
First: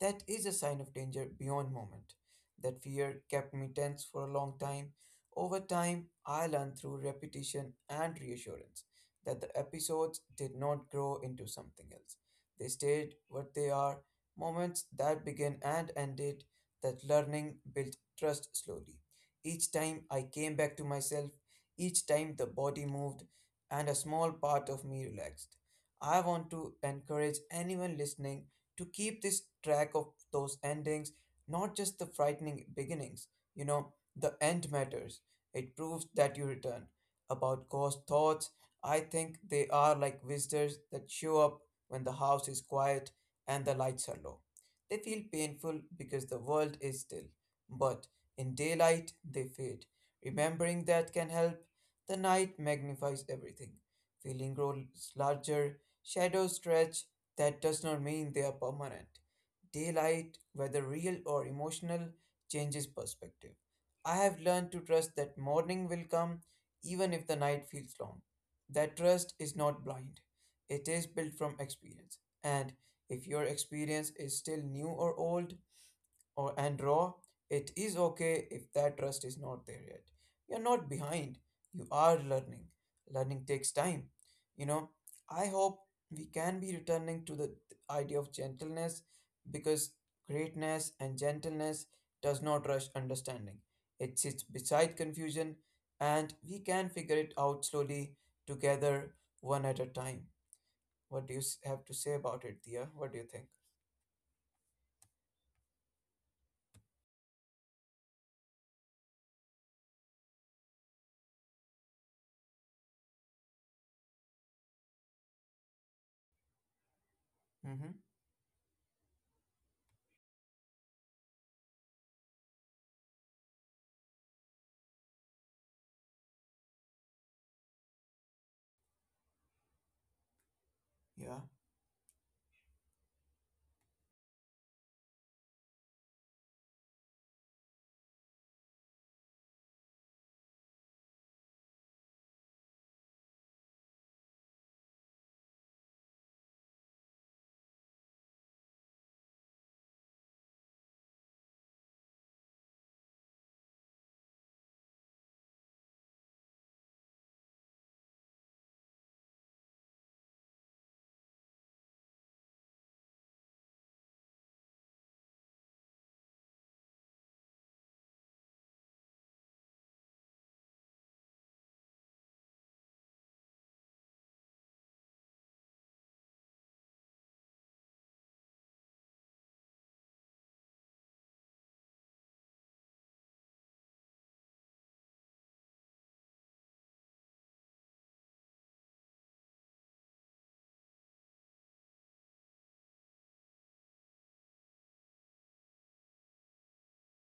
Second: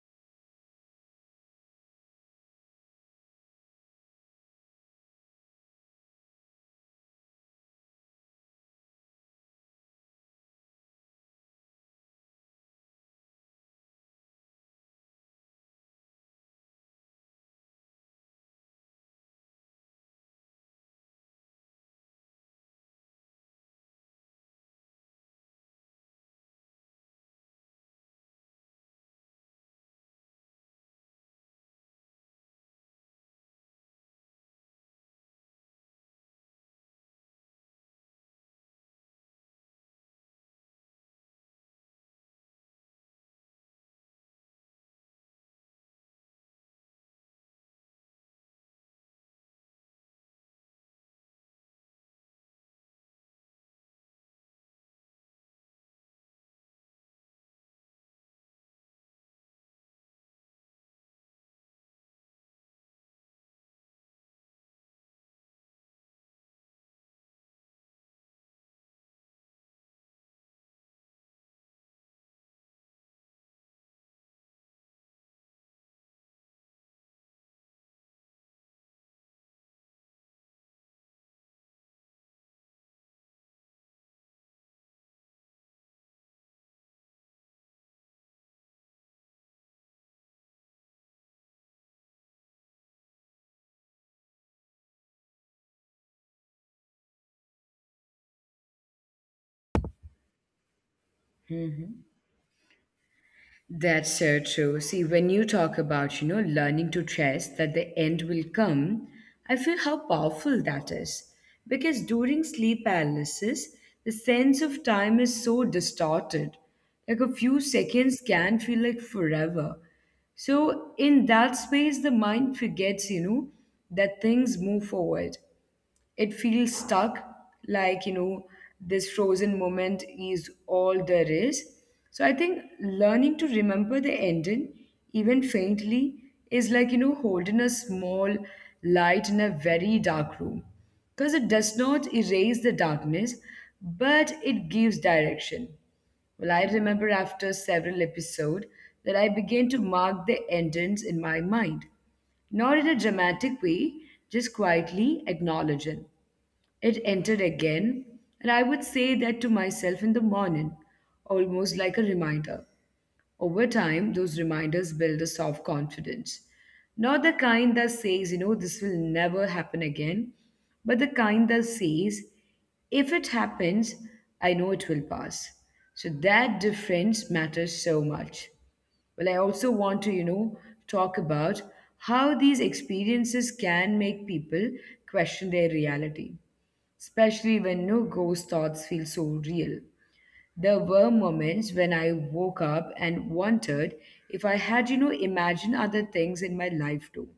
S2: That is a sign of danger beyond moment. That fear kept me tense for a long time. Over time, I learned through repetition and reassurance that the episodes did not grow into something else. They stayed what they are, moments that began and ended. That learning built trust slowly. Each time I came back to myself, each time the body moved and a small part of me relaxed. I want to encourage anyone listening to keep this track of those endings, not just the frightening beginnings. You know, the end matters. It proves that you return. About ghost thoughts, I think they are like visitors that show up when the house is quiet and the lights are low. They feel painful because the world is still. But in daylight, they fade. Remembering that can help. The night magnifies everything. Feeling grows larger. Shadows stretch. That does not mean they are permanent. Daylight, whether real or emotional, changes perspective. I have learned to trust that morning will come even if the night feels long. That trust is not blind, it is built from experience. And if your experience is still new or old, or and raw, it is okay if that trust is not there yet. You're not behind. You are learning. Learning takes time. You know, I hope we can be returning to the idea of gentleness because greatness and gentleness does not rush understanding. It sits beside confusion and we can figure it out slowly together one at a time. What do you have to say
S1: Mm-hmm.
S2: about it, Dia? What do you think?
S1: That's so true. See, when you talk about, learning to trust that the end will come, I feel how powerful that is. Because during sleep paralysis, the sense of time is so distorted. Like a few
S2: Mm-hmm.
S1: seconds can feel like forever. So, in that space, the mind forgets, that things move forward, it feels stuck, like this frozen moment is all there
S2: Yeah.
S1: is. So I think learning to remember the ending, even faintly, is like holding a small light in a very dark room, because it does not erase the darkness, but it gives direction. Well, I remember after several episodes that I began to mark the endings in my mind, not in a dramatic way, just quietly acknowledging. It entered again, and I would say that to myself in the morning, almost like a reminder. Over time, those reminders build a soft confidence. Not the kind that says, this will never happen again, but the kind that says, if it happens, I know it will pass. So that difference matters so much. Well, I also want to, talk about how these experiences can make people question their reality, especially when no ghost thoughts feel so real. There were moments when I woke up and wondered if I had, imagined other things in my life too.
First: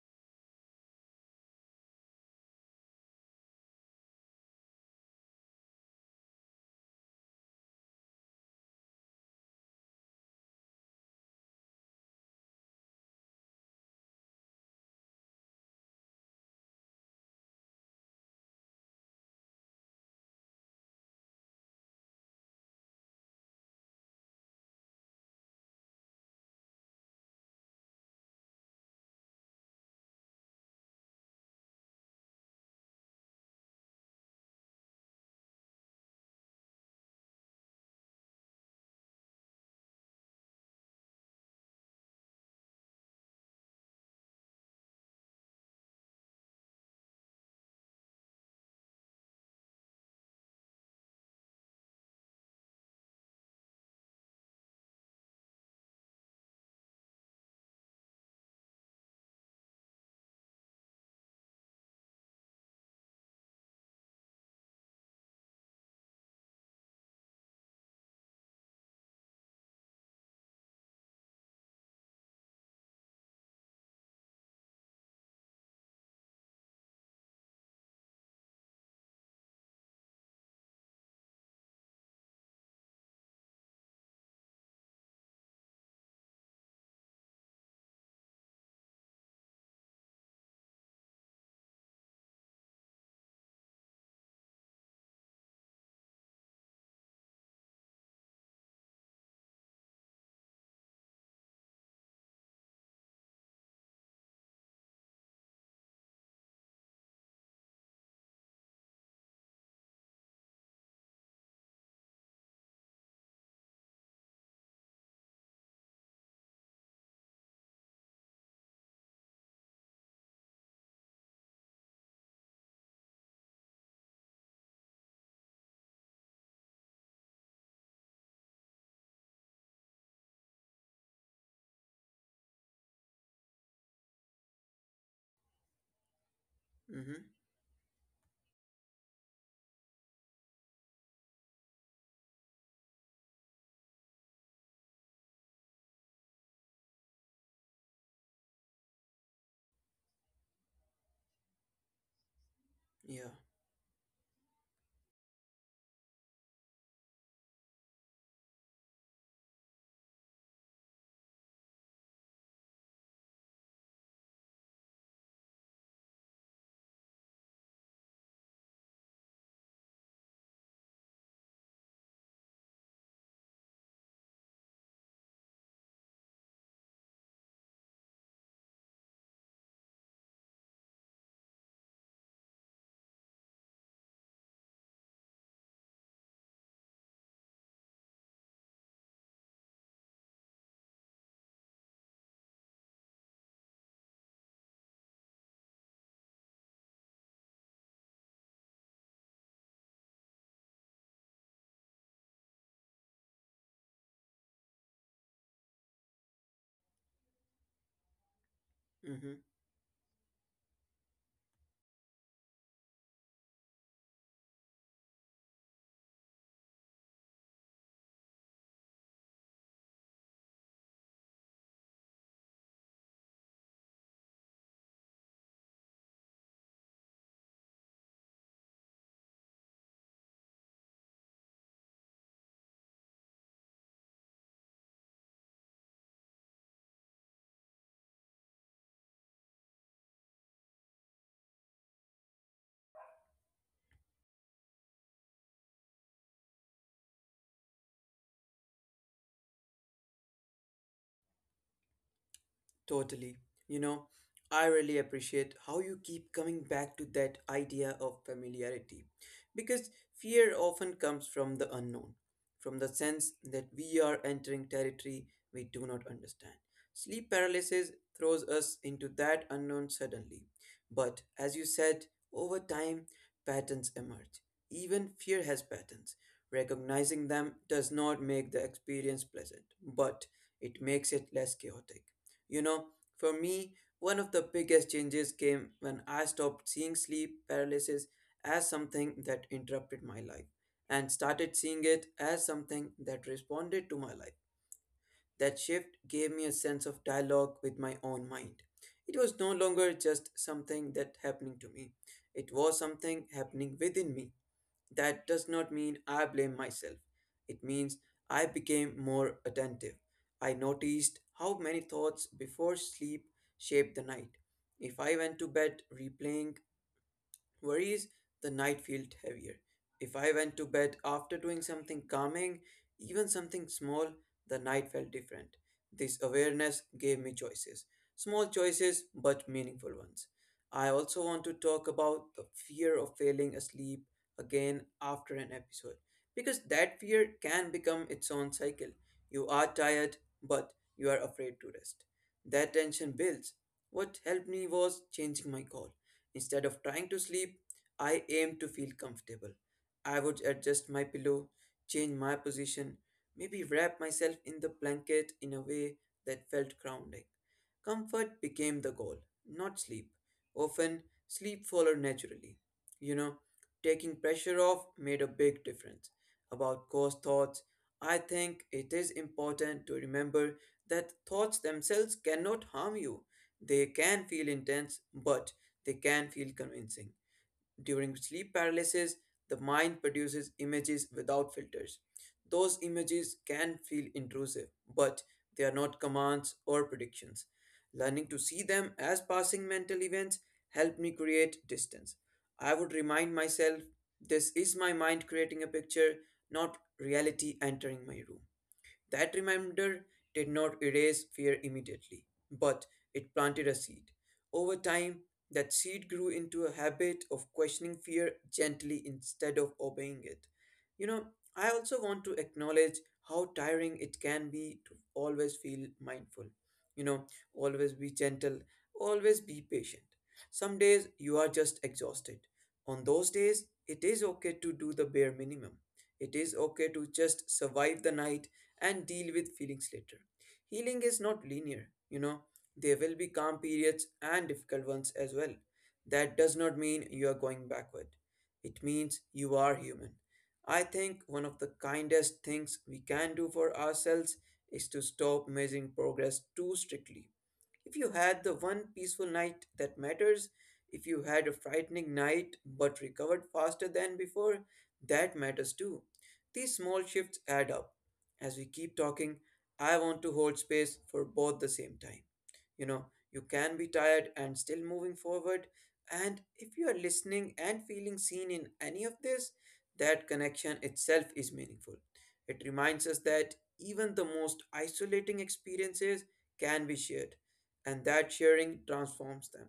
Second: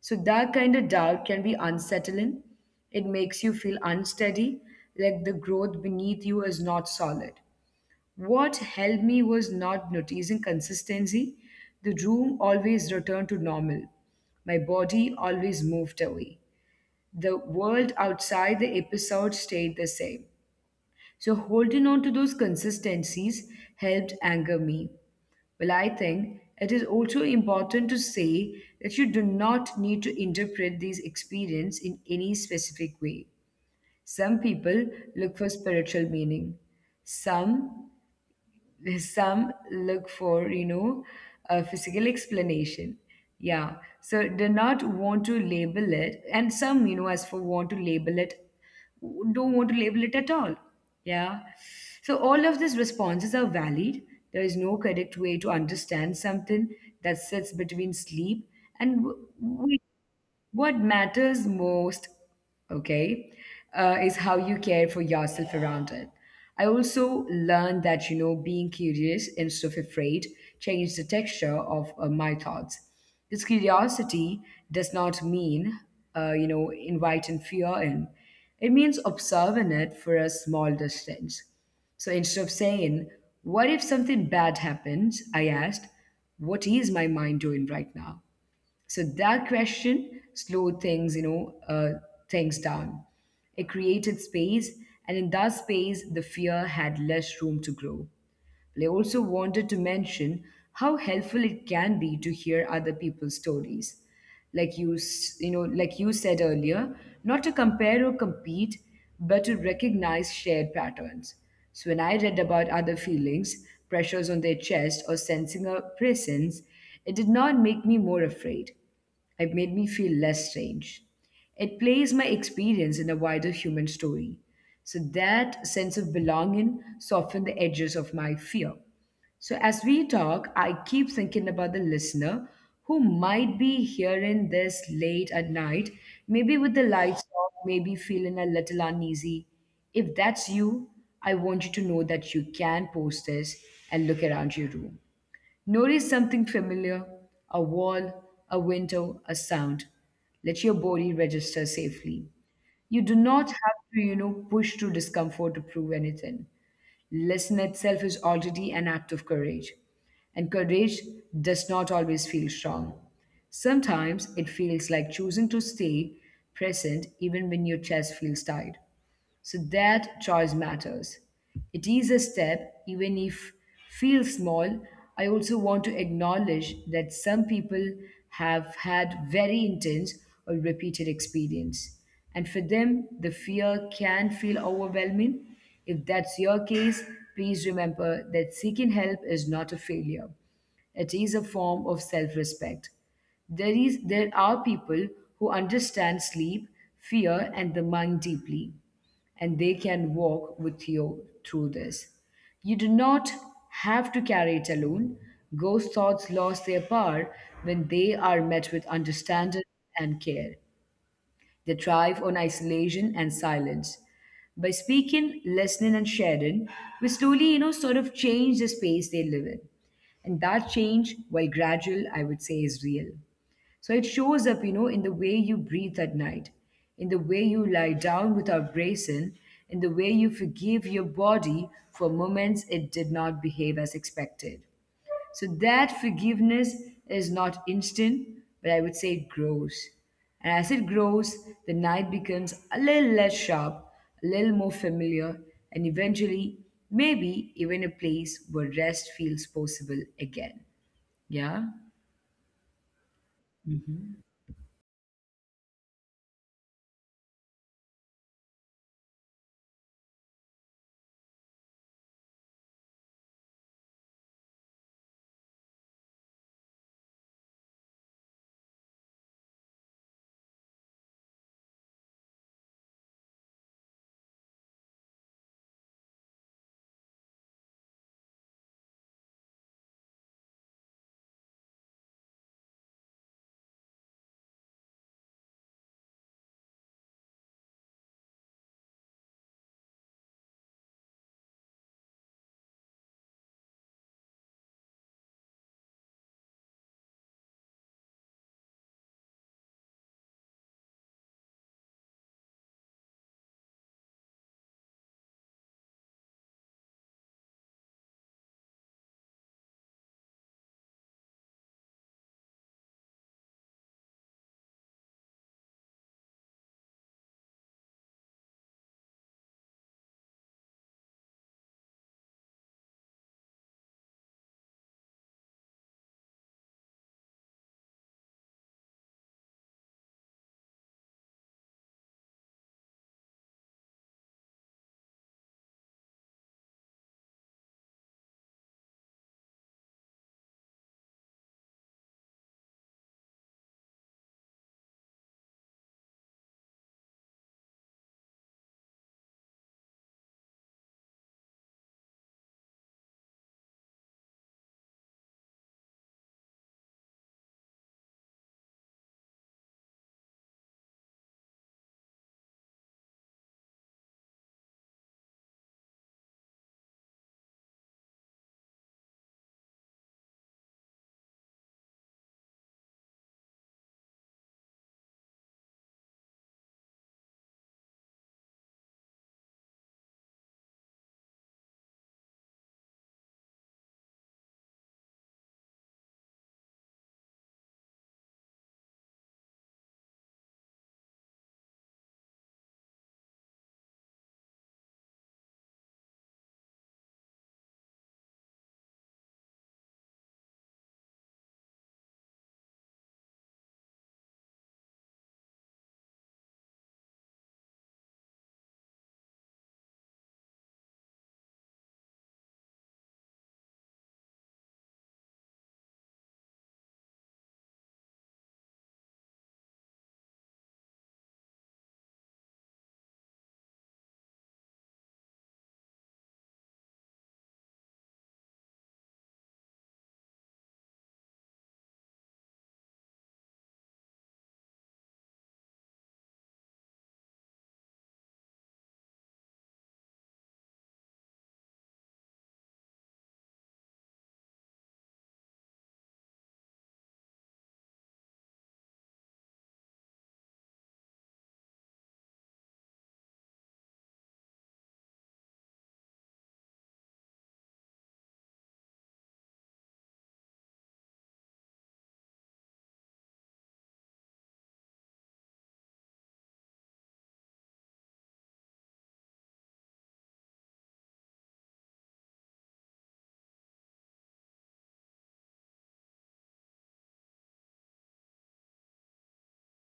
S1: So that kind of doubt can be unsettling. It makes you feel unsteady, like the growth beneath you is not solid. What helped me was not noticing consistency. The room always returned to normal. My body always moved away. The world outside the episode stayed the same. So holding on to those consistencies helped anger me. Well, I think it is also important to say that you do not need to interpret these experiences in any specific way. Some people look for spiritual meaning. Some some look for a physical explanation. Yeah, so do not want to label it, and some, as for want to label it, don't want to label it at all. Yeah. So all of these responses are valid. There is no correct way to understand something that sits between sleep and wake. What matters most, okay, is how you care for yourself around it. I also learned that, being curious instead of afraid changed the texture of my thoughts. This curiosity does not mean, inviting fear in, it means observing it for a small distance. So instead of saying, "What if something bad happens?" I asked, "What is my mind doing right now?" So that question slowed things down. It created space, and in that space, the fear had less room to grow. But I also wanted to mention how helpful it can be to hear other people's stories. Like you, s- you know, like you said earlier, not to compare or compete, but to recognize shared patterns. So when I read about other feelings, pressures on their chest, or sensing a presence, it did not make me more afraid. It made me feel less strange. It placed my experience in a wider human story. So that sense of belonging softened the edges of my fear. So as we talk, I keep thinking about the listener who might be hearing this late at night, maybe with the lights
S2: Mm-hmm.
S1: off, maybe feeling a little uneasy. If that's you, I want you to know that you can post this and look around your room. Notice something familiar, a wall, a window, a sound. Let your body register safely. You do
S2: Yeah.
S1: not have to, push through discomfort to prove anything. Listen itself is already an act of courage. And courage does not always feel strong. Sometimes it feels like choosing to stay present even when your chest feels tight. So that choice matters. It is a step, even if feels small. I also want to acknowledge that some people have had very intense or repeated experience. And for them, the fear can feel overwhelming. If that's your case, please remember that seeking help is not a failure. It is a form of self respect. There are people who understand sleep, fear, and the mind deeply, and they can walk with you through this. You do not have to carry it alone. Ghost thoughts lose their power when they are met with
S2: Mm-hmm.
S1: understanding and care. They thrive on isolation and silence. By speaking, listening, and sharing, we slowly sort of change the space they live in. And that change, while gradual, I would say is real. So it shows up, in the way you breathe at night, in the way you lie down without bracing, in the way you forgive your body for moments it did not behave as expected. So that forgiveness is not instant, but I would say it grows. And as it grows, the night becomes a little less sharp, a little more familiar, and eventually, maybe even a place where rest feels possible again. Yeah,
S2: Totally. You know, I really appreciate how you keep coming back to that idea of familiarity because fear often comes from the unknown, from the sense that we are entering territory we do not understand. Sleep paralysis throws us into that unknown suddenly. But as you said, over time, patterns emerge. Even fear has patterns. Recognizing them does not make the experience pleasant, but it makes it less chaotic. You know, for me, one of the biggest changes came when I stopped seeing sleep paralysis as something that interrupted my life and started seeing it as something that responded to my life. That shift gave me a sense of dialogue with my own mind. It was no longer just something that happening to me. It was something happening within me. That does not mean I blame myself. It means I became more attentive. I noticed how many thoughts before sleep shaped the night. If I went to bed replaying worries, the night felt heavier. If I went to bed after doing something calming, even something small, the night felt different. This awareness gave me choices. Small choices, but meaningful ones. I also want to talk about the fear of failing asleep again after an episode, because that fear can become its own cycle. You are tired, but you are afraid to rest. That tension builds. What helped me was changing my goal. Instead of trying to sleep, I aimed to feel comfortable. I would adjust my pillow, change my position, maybe wrap myself in the blanket in a way that felt grounding. Comfort became the goal, not sleep. Often, sleep followed naturally. You know, Taking pressure off made a big difference about cause thoughts. I think it is important to remember that thoughts themselves cannot harm you. They can feel intense, but they can feel convincing. During sleep paralysis, the mind produces images without filters. Those images can feel intrusive, but they are not commands or predictions. Learning to see them as passing mental events helped me create distance. I would remind myself this is my mind creating a picture, not reality entering my room. That reminder did not erase fear immediately, but it planted a seed. Over time, that seed grew into a habit of questioning fear gently instead of obeying it. You know, I also want to acknowledge how tiring it can be to always feel mindful. You know, Always be gentle, always be patient. Some days you are just exhausted. On those days, it is okay to do the bare minimum. It is okay to just survive the night and deal with feelings later. Healing is not linear, you know. There will be calm periods and difficult ones as well. That does not mean you are going backward. It means you are human. I think one of the kindest things we can do for ourselves is to stop measuring progress too strictly. If you had the one peaceful night that matters, if you had a frightening night but recovered faster than before, that matters too. These small shifts add up. As we keep talking, I want to hold space for both the same time, you know, you can be tired and still moving forward, and if you are listening and feeling seen in any of this, that connection itself is meaningful. It reminds us that even the most isolating experiences can be shared, and that sharing transforms them.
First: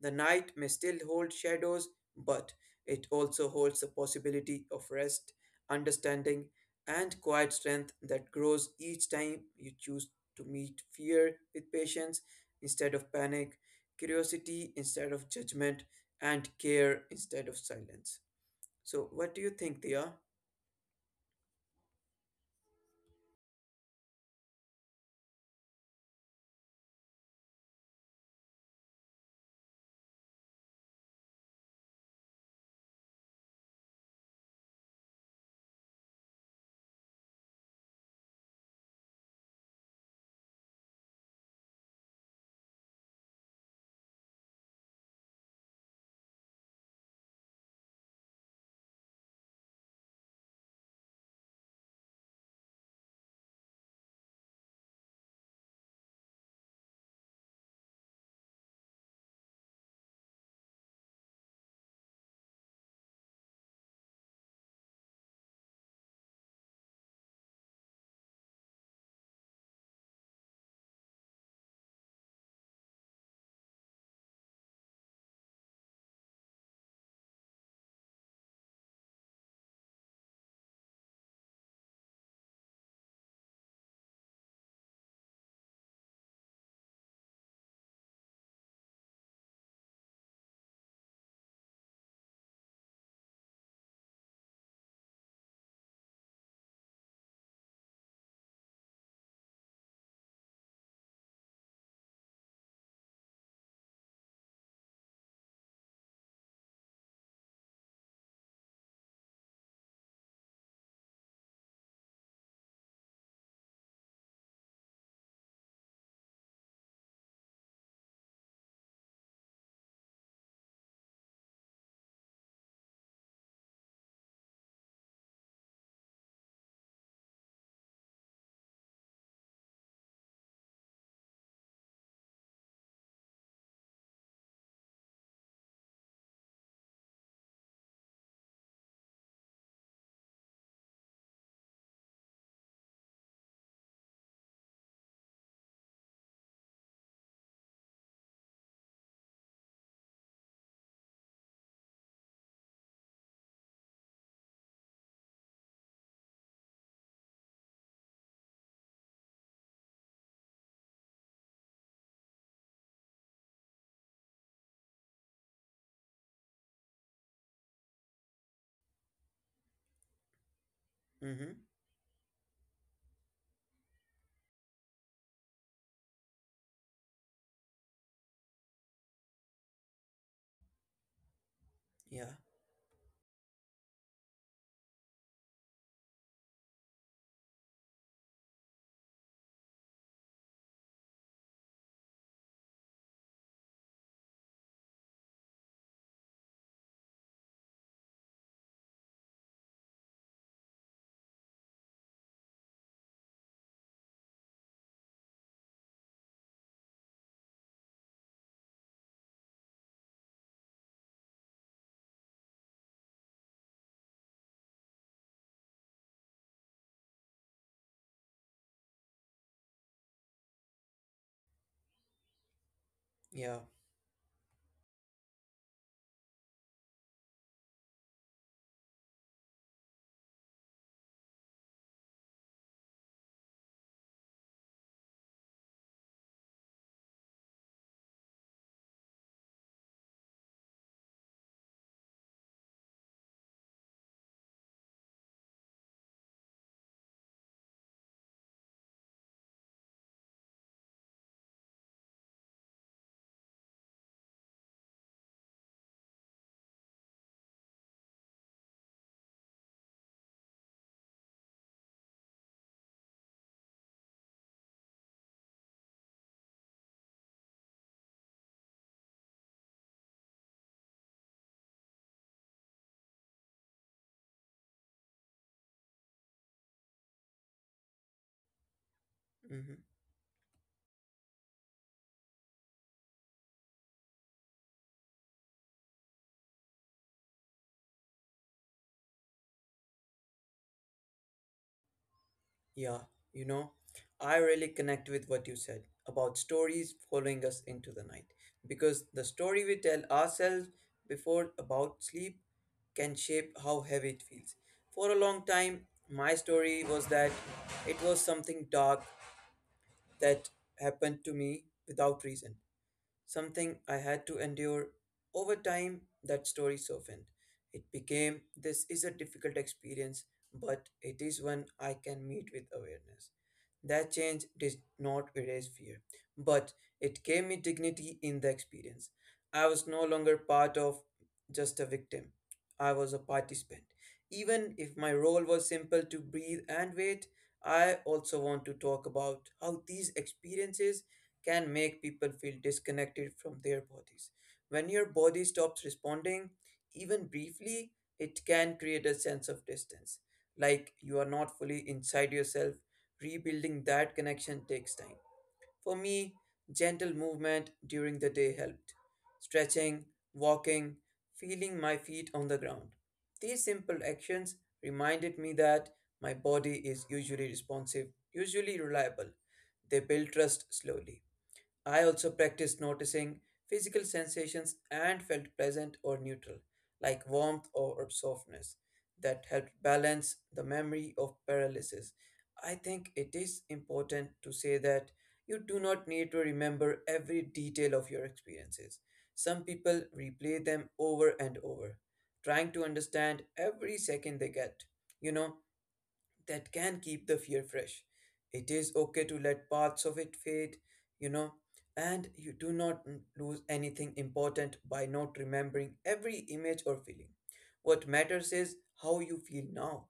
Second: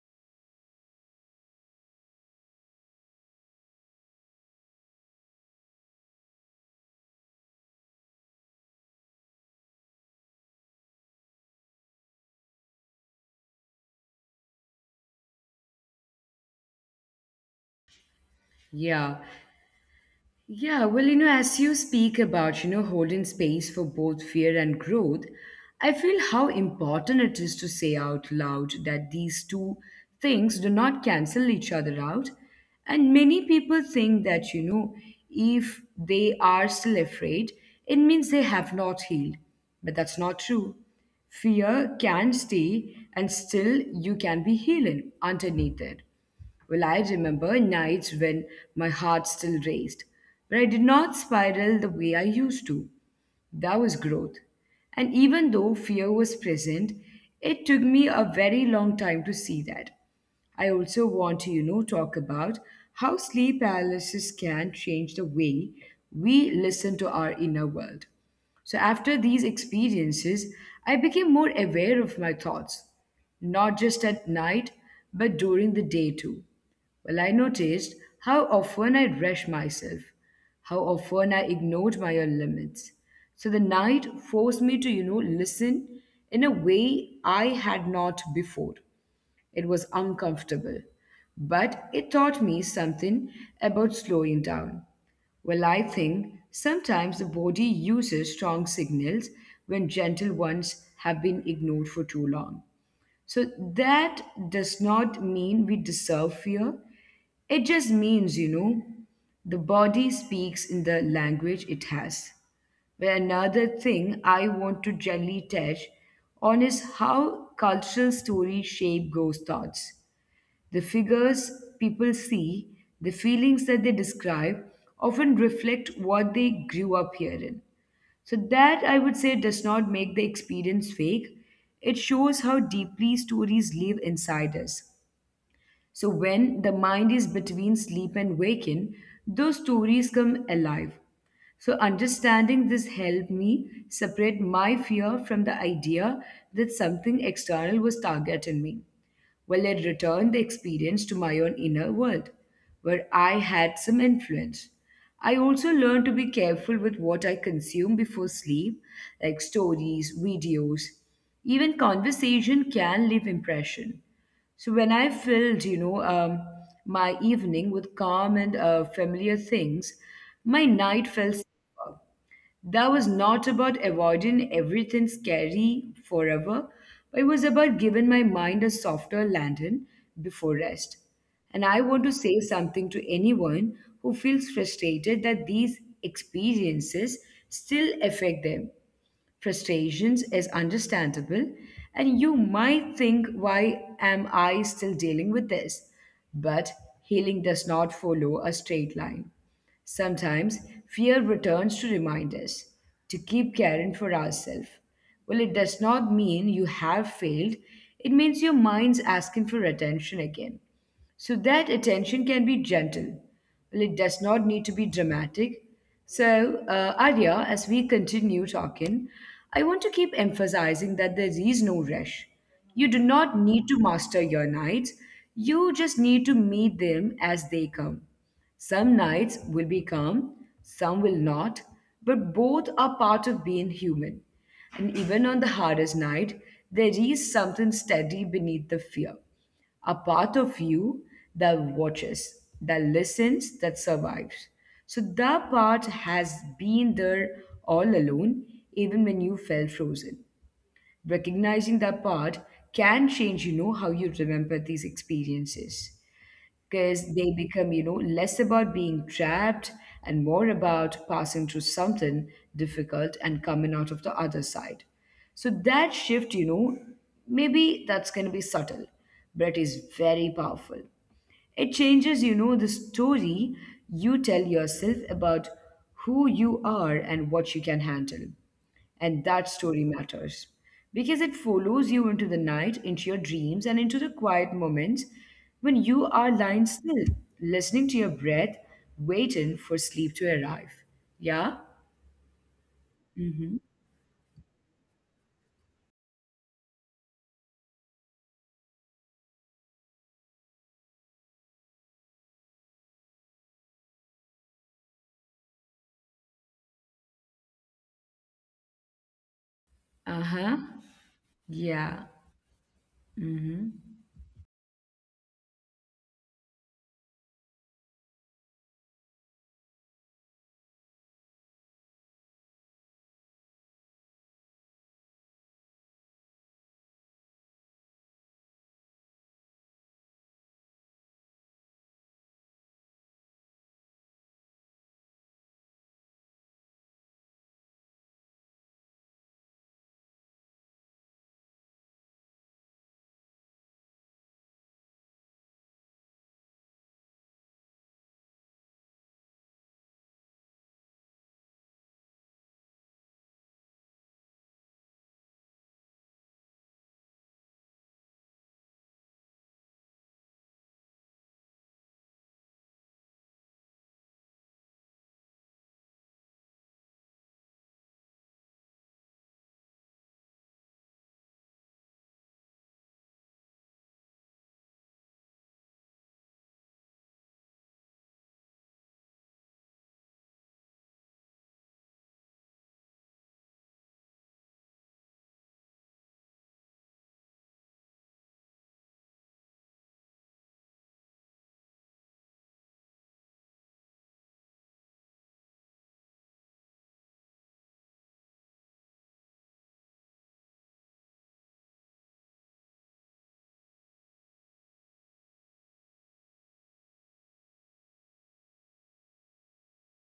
S2: The night may still hold shadows, but it also holds the possibility of rest, understanding, and quiet strength that grows each time you choose to meet fear with patience instead of panic, curiosity instead of judgment, and care instead of silence. So,
S1: yeah,
S2: what do you think, Dia?
S1: yeah. Well, as you speak about, holding space for both fear and growth, I feel how important it is to say out loud that these two things do not cancel each other out. And many people think that, if they are still afraid, it means they have not healed. But that's not true. Fear can stay, and still you can be healing underneath it. Well, I remember nights when my heart still raced, but I did not spiral the way I used to. That was growth. And even though fear was present, it took me a very long time to see that. I also want to, talk about how sleep paralysis can change the way we listen to our inner world. So after these experiences, I became more aware of my thoughts not just at night, but during the day too. Well, I noticed how often I rushed myself, how often I ignored my own limits. So the night forced me to, listen in a way I had not before. It was uncomfortable, but it taught me something about slowing down. Well, I think sometimes the body uses strong signals when gentle ones have been ignored for too long. So that does not mean we deserve fear. It just means, the body speaks in the language it has. But another thing I want to gently touch on is how cultural stories shape ghost thoughts. The figures people see, the feelings that they describe, often reflect what they grew up hearing. So that I would say does not make the experience fake. It shows how deeply stories live inside us. So when the mind is between sleep and waking, those stories come alive. So understanding this helped me separate my fear from the idea that something external was targeting me. Well, it returned the experience to my own inner world, where I had some influence. I also learned to be careful with what I consume before sleep, like stories, videos, even conversation can leave impression. So when I filled, my evening with calm and familiar things, my night felt
S2: Mm-hmm.
S1: that was not about avoiding everything scary forever, but it was about giving my mind a softer landing before rest. And I want to
S2: Yeah,
S1: say something to anyone who feels frustrated that these experiences still affect them. Frustrations is understandable, and you might think, why am I still dealing with this? But healing does not follow a straight line. Sometimes fear returns to remind us to keep caring for ourselves. Well, it does not mean you have failed, it means your mind's asking for attention again. So that attention can be gentle. Well, it does not need to be dramatic. So, Arya, as we continue talking, I want to keep emphasizing that there is no rush. You do not
S2: yeah,
S1: need to master your nights, you just need to meet them as they come. Some nights will be calm, some will not, but both are part of being human. And even on the hardest night, there is something steady beneath the fear, a part of you that watches, that listens, that survives. So that part has been there all alone, even when you felt frozen. Recognizing that part can change, how you remember these experiences, because they become, less about being trapped and more about passing through something difficult and coming out of the other side. So that shift, maybe that's going to be subtle, but it is very powerful. It changes, the story you tell yourself about who you are and what you can handle. And that
S2: mm-hmm.
S1: story matters because it follows you into the night, into your dreams, and into the quiet moments when you are lying still, listening to your breath, waiting for sleep to arrive. Yeah?
S2: Yeah. You
S1: Mm-hmm.
S2: know, I really connect with what you said about stories following us into the night, because the story we tell ourselves before about sleep can shape how heavy it feels. For a long time, my story was that it was something dark
S1: Uh
S2: that
S1: huh.
S2: happened to me
S1: Yeah.
S2: without reason. Something I
S1: Mm-hmm.
S2: had to endure. Over time, that story softened. It became, this is a difficult experience, but it is one I can meet with awareness. That change did not erase fear, but it gave me dignity in the experience. I was no longer part of just a victim, I was a participant. Even if my role was simple, to breathe and wait. I also want to talk about how these experiences can make people feel disconnected from their bodies. When your body stops responding, even briefly, it can create a sense of distance, like you are not fully inside yourself. Rebuilding that connection takes time. For me, gentle movement during the day helped. Stretching, walking, feeling my feet on the ground. These simple actions reminded me that my body is usually responsive, usually reliable. They build trust slowly. I also practiced noticing physical sensations and felt pleasant or neutral, like warmth or softness, that helped balance the memory of paralysis. I think it is important to say that you do not need to remember every detail of your experiences. Some people replay them over and over, trying to understand every second they get. You know, that can keep the fear fresh. It is okay to let parts of it fade, you know, and you do not lose anything important by not remembering every image or feeling. What matters is how you feel now.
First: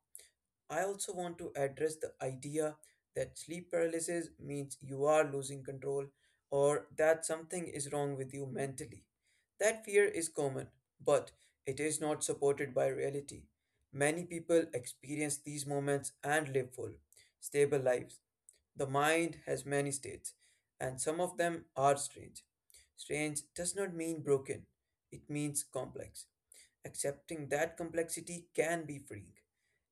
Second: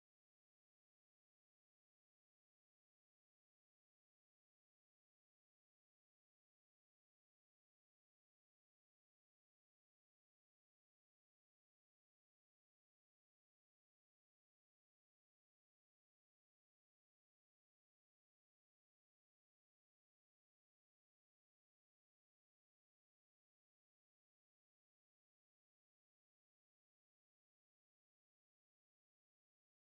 S2: I also want to address the idea that sleep paralysis means you are losing control, or that something is wrong with you mentally. That fear is common, but it is not supported by reality. Many people experience these moments and live full, stable lives. The mind has many states, and some of them are strange. Strange does not mean broken, it means complex. Accepting that complexity can be freeing.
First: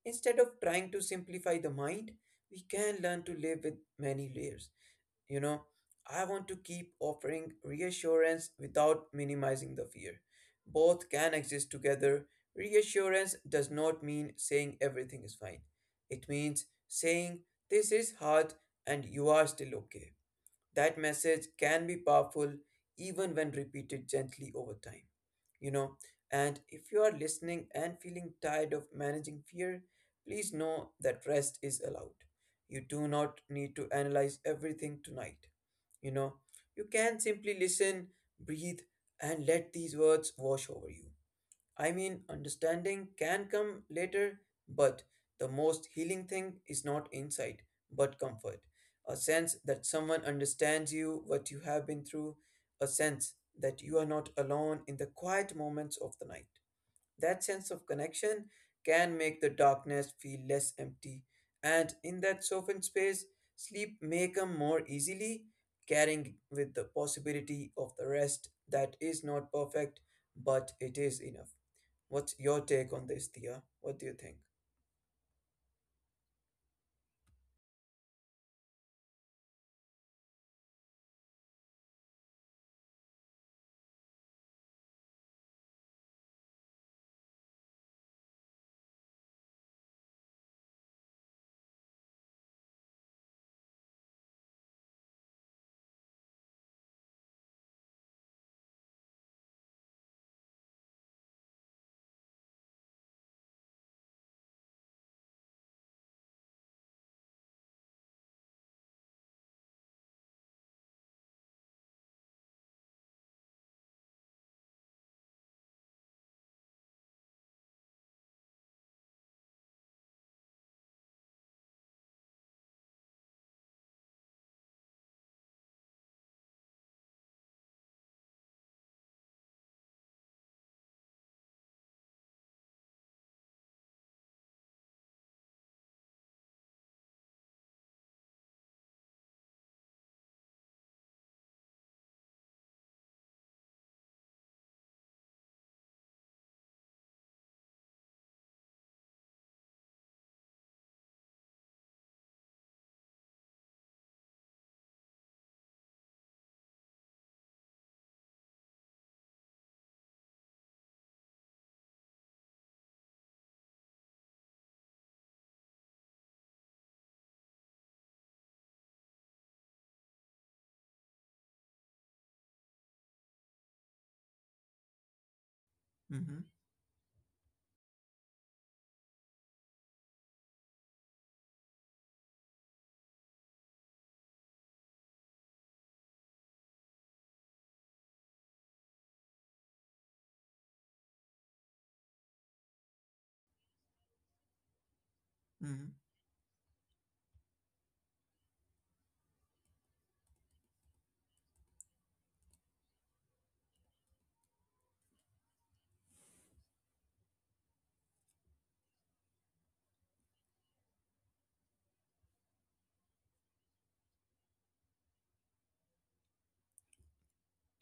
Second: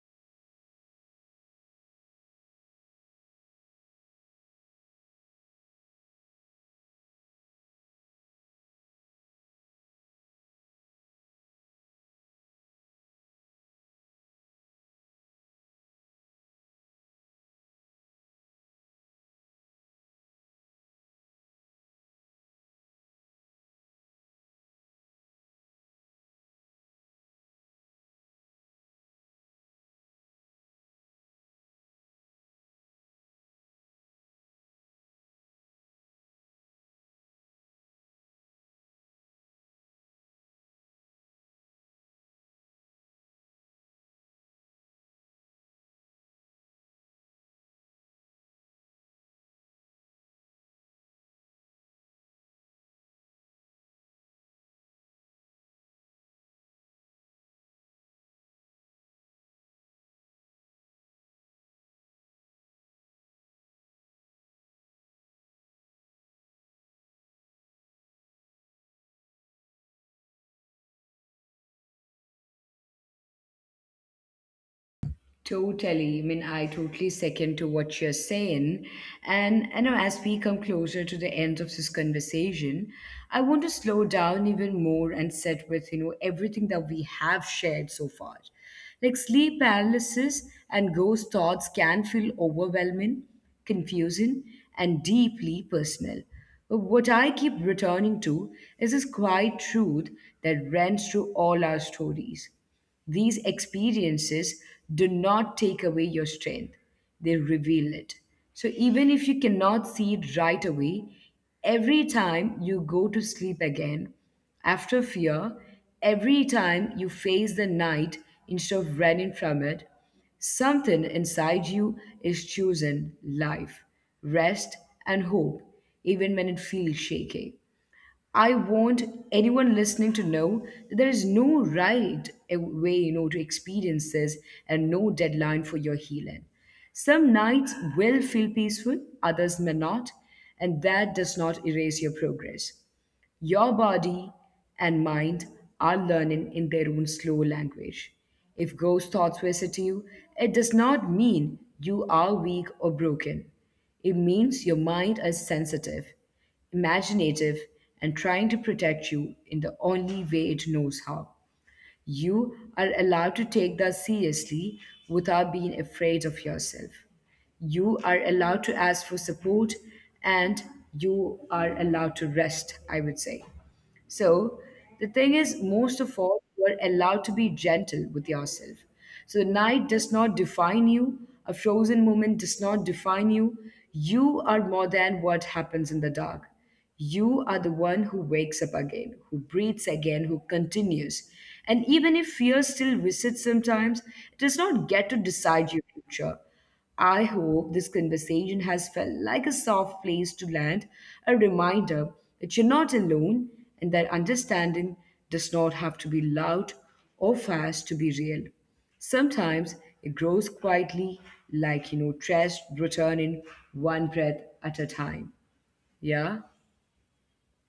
S2: Instead of trying to simplify the mind, we can learn to live with many layers. You know, I want to keep offering reassurance without minimizing the fear. Both can exist together. Reassurance does not mean saying everything is fine, it means saying this is hard and you are still okay. That message can be powerful even when repeated gently over time. You know, and if you are listening and feeling tired of managing fear, please know that rest is allowed. You do not need to analyze everything tonight. You know, you can simply listen, breathe, and let these words wash over you. I mean, understanding can come later, but the most healing thing is not insight, but comfort. A sense that someone understands you, what you have been through, a sense that you are not alone in the quiet moments of the night. That sense of connection can make the darkness feel less empty, and in that softened space, sleep may come more easily, carrying with the possibility of the rest that is not perfect, but it is enough. What's your take on this, Dia? What do you think?
S1: Totally. I mean, I totally second to what you're saying. And as we come closer to the end of this conversation, I want to slow down even more and sit with, everything that we have shared so far. Like sleep paralysis and ghost thoughts can feel overwhelming, confusing, and deeply personal. But what I keep returning to is this quiet truth that runs through all our stories. These experiences do not take away your strength, they reveal it. So, even if you cannot see it right away, every time you go to sleep again after fear, every time you face the night instead of running from it, something inside you is choosing life, rest, and hope, even when it feels shaky. I want anyone listening to know that there is no right way, to experience this and no deadline for your healing. Some nights will feel peaceful, others may not, and that does not erase your progress. Your body and mind are learning in their own slow language. If ghost thoughts visit you, it does not mean you are weak or broken. It means your mind is sensitive, imaginative, and trying to protect you in the only way it knows how. You are allowed to take that seriously without being afraid of yourself. You are allowed to ask for support and you are allowed to rest, I would say. So the thing is, most of
S2: Mm-hmm.
S1: all, you are allowed to be gentle with yourself. So the night does not define you, a frozen moment does not define you. You are more than what happens in the dark. You are the one who wakes up again, who breathes again, who continues. And even if fear still visits sometimes, it does not get to decide
S2: Mm-hmm.
S1: your future. I hope this conversation has felt like a soft place to land, a reminder that you're not alone and that understanding does not have to be loud or fast to be real. Sometimes it grows quietly, like, trust returning one breath at a time. Yeah?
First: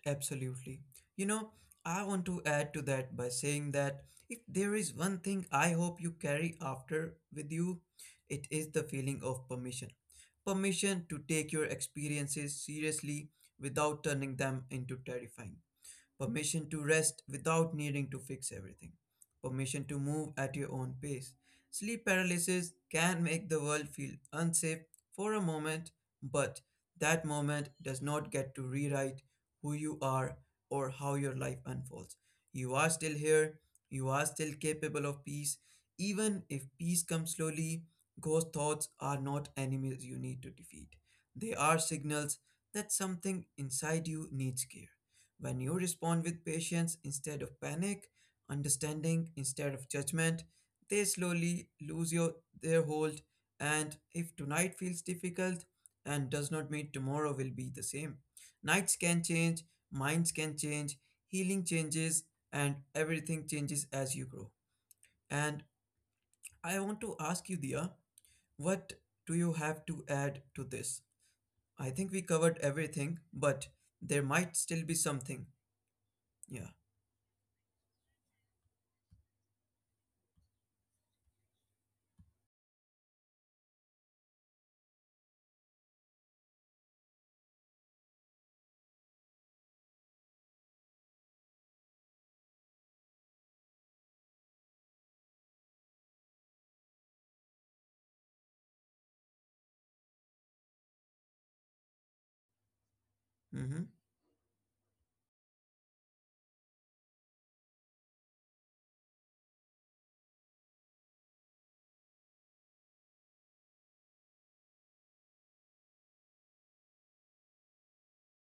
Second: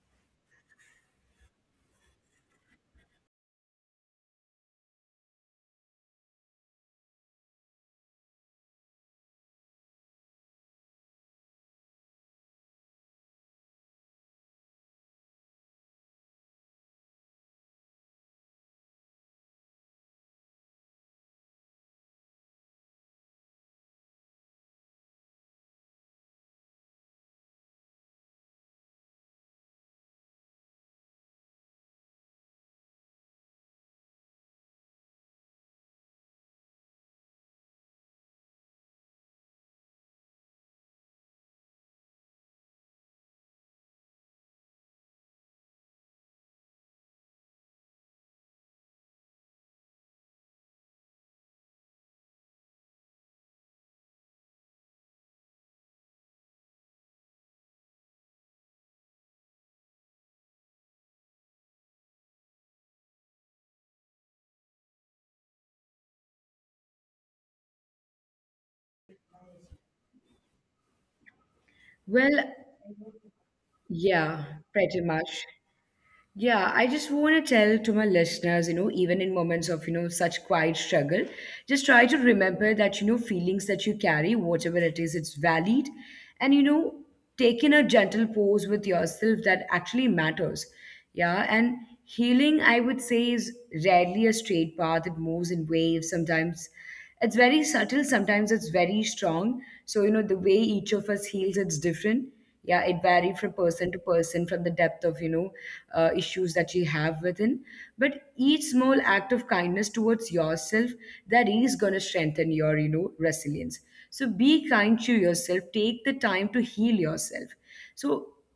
S2: Absolutely. You know, I want to add to that by saying that if there is one thing I hope you carry after with you, it is the feeling of permission. Permission to take your experiences seriously without turning them into terrifying. Permission to rest without needing to fix everything, permission to move at your own pace. Sleep paralysis can make the world feel unsafe for a moment, but that moment does not get to rewrite who you are or how your life unfolds. You are still here, you are still capable of peace, even if peace comes slowly. Ghost thoughts are not enemies you need to defeat. They are signals that something inside you needs care. When you respond with patience instead of panic, understanding instead of judgment, they slowly lose your their hold, and if tonight feels difficult and does not mean tomorrow will be the same. Nights can change, minds can change, healing changes, and everything changes as you grow. And I want to ask you, Dia, what do you have to add to this? I think
S1: Well,
S2: we covered everything, but there
S1: yeah,
S2: might
S1: pretty
S2: still be
S1: much.
S2: something.
S1: Yeah,
S2: Yeah.
S1: I just want to tell to my listeners, even in moments of, such quiet struggle, just try to remember that, feelings that you carry, whatever it is, it's valid. And, taking a gentle pause with yourself that actually matters. Yeah. And healing, I would say, is rarely a straight path. It moves in waves. Sometimes it's very subtle, sometimes it's very strong. So, the way each of us heals, it's different. Yeah, it varied from person
S2: Mm-hmm.
S1: to person, from the depth of, issues that you have within, but each small act of kindness towards yourself, that is going to strengthen your, resilience. So be kind to yourself, take the time to heal yourself. So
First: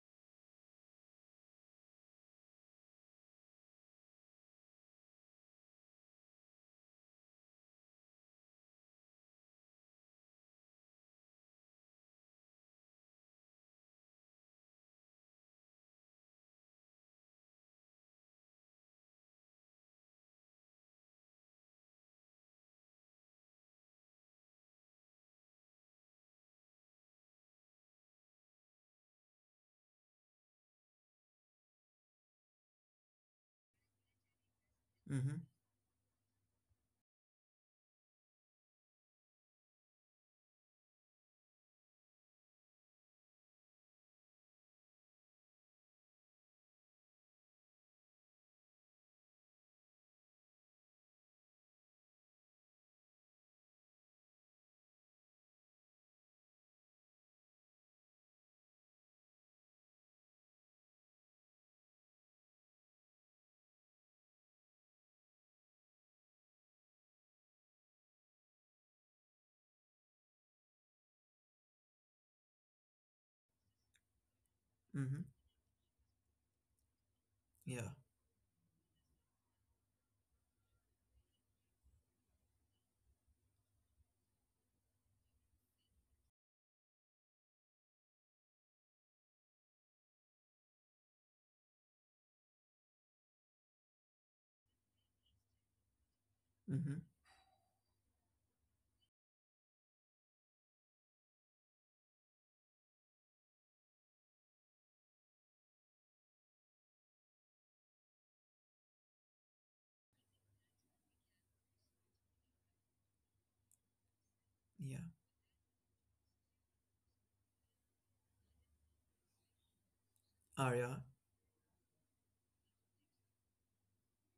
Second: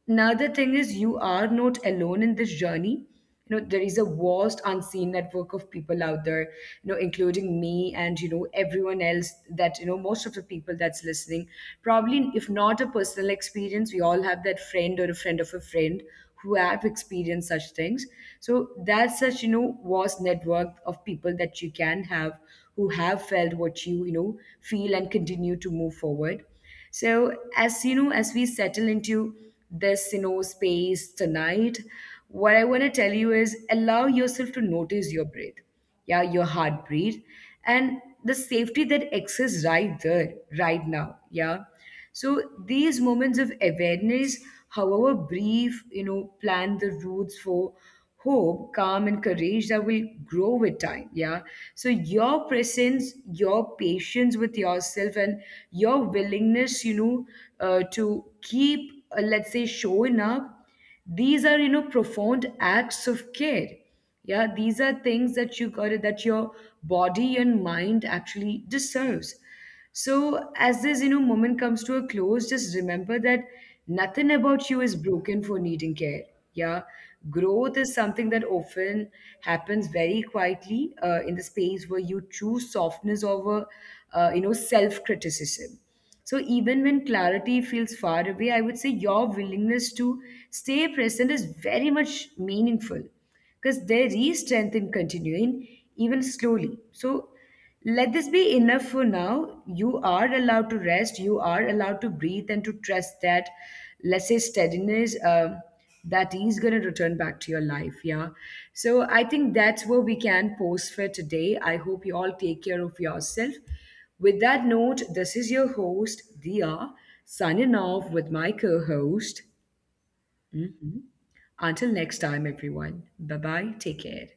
S1: another thing is, you are not alone in this journey. You know, there is a vast unseen network of people out there, including me and, everyone else, that, most of the people that's listening. Probably, if not a personal experience, we all have that friend or a friend of a friend who have experienced such things. So that's such, vast network of people that you can have who have felt what you, feel and continue to move forward. So as you know, as we settle into this, space tonight, what I want to tell you is allow yourself to notice your
S2: Mm-hmm.
S1: breath, yeah, your heartbeat, and the safety that exists right there, right now, yeah. So these moments of awareness, however brief, plant the roots for hope, calm, and courage that will grow with time. Yeah. So your presence, your patience with yourself, and your willingness, to keep, let's say, showing up. These are, profound acts of care. Yeah, these are things that you got it, that your body and mind actually deserves. So, as this, moment comes to a close, just remember that nothing about you is
S2: Mm-hmm.
S1: broken for needing care. Yeah. Growth is
S2: Yeah.
S1: something that often happens very quietly, in the space where you choose softness over, self criticism. So, even when clarity feels far away, I would say your willingness to stay present is very much meaningful, because there is strength in continuing even slowly.
S2: Mm-hmm.
S1: So let this be enough for now. You are allowed to rest, you are allowed to breathe, and to trust that, let's say, steadiness, that is going to return back to your life. Yeah. So I think that's where we can post for today. I hope you all take care of yourself. With that
S2: Yeah.
S1: note, this is your host, Dia, signing off with my co host.
S2: Arya,
S1: Until next time, everyone. Bye bye. Take care.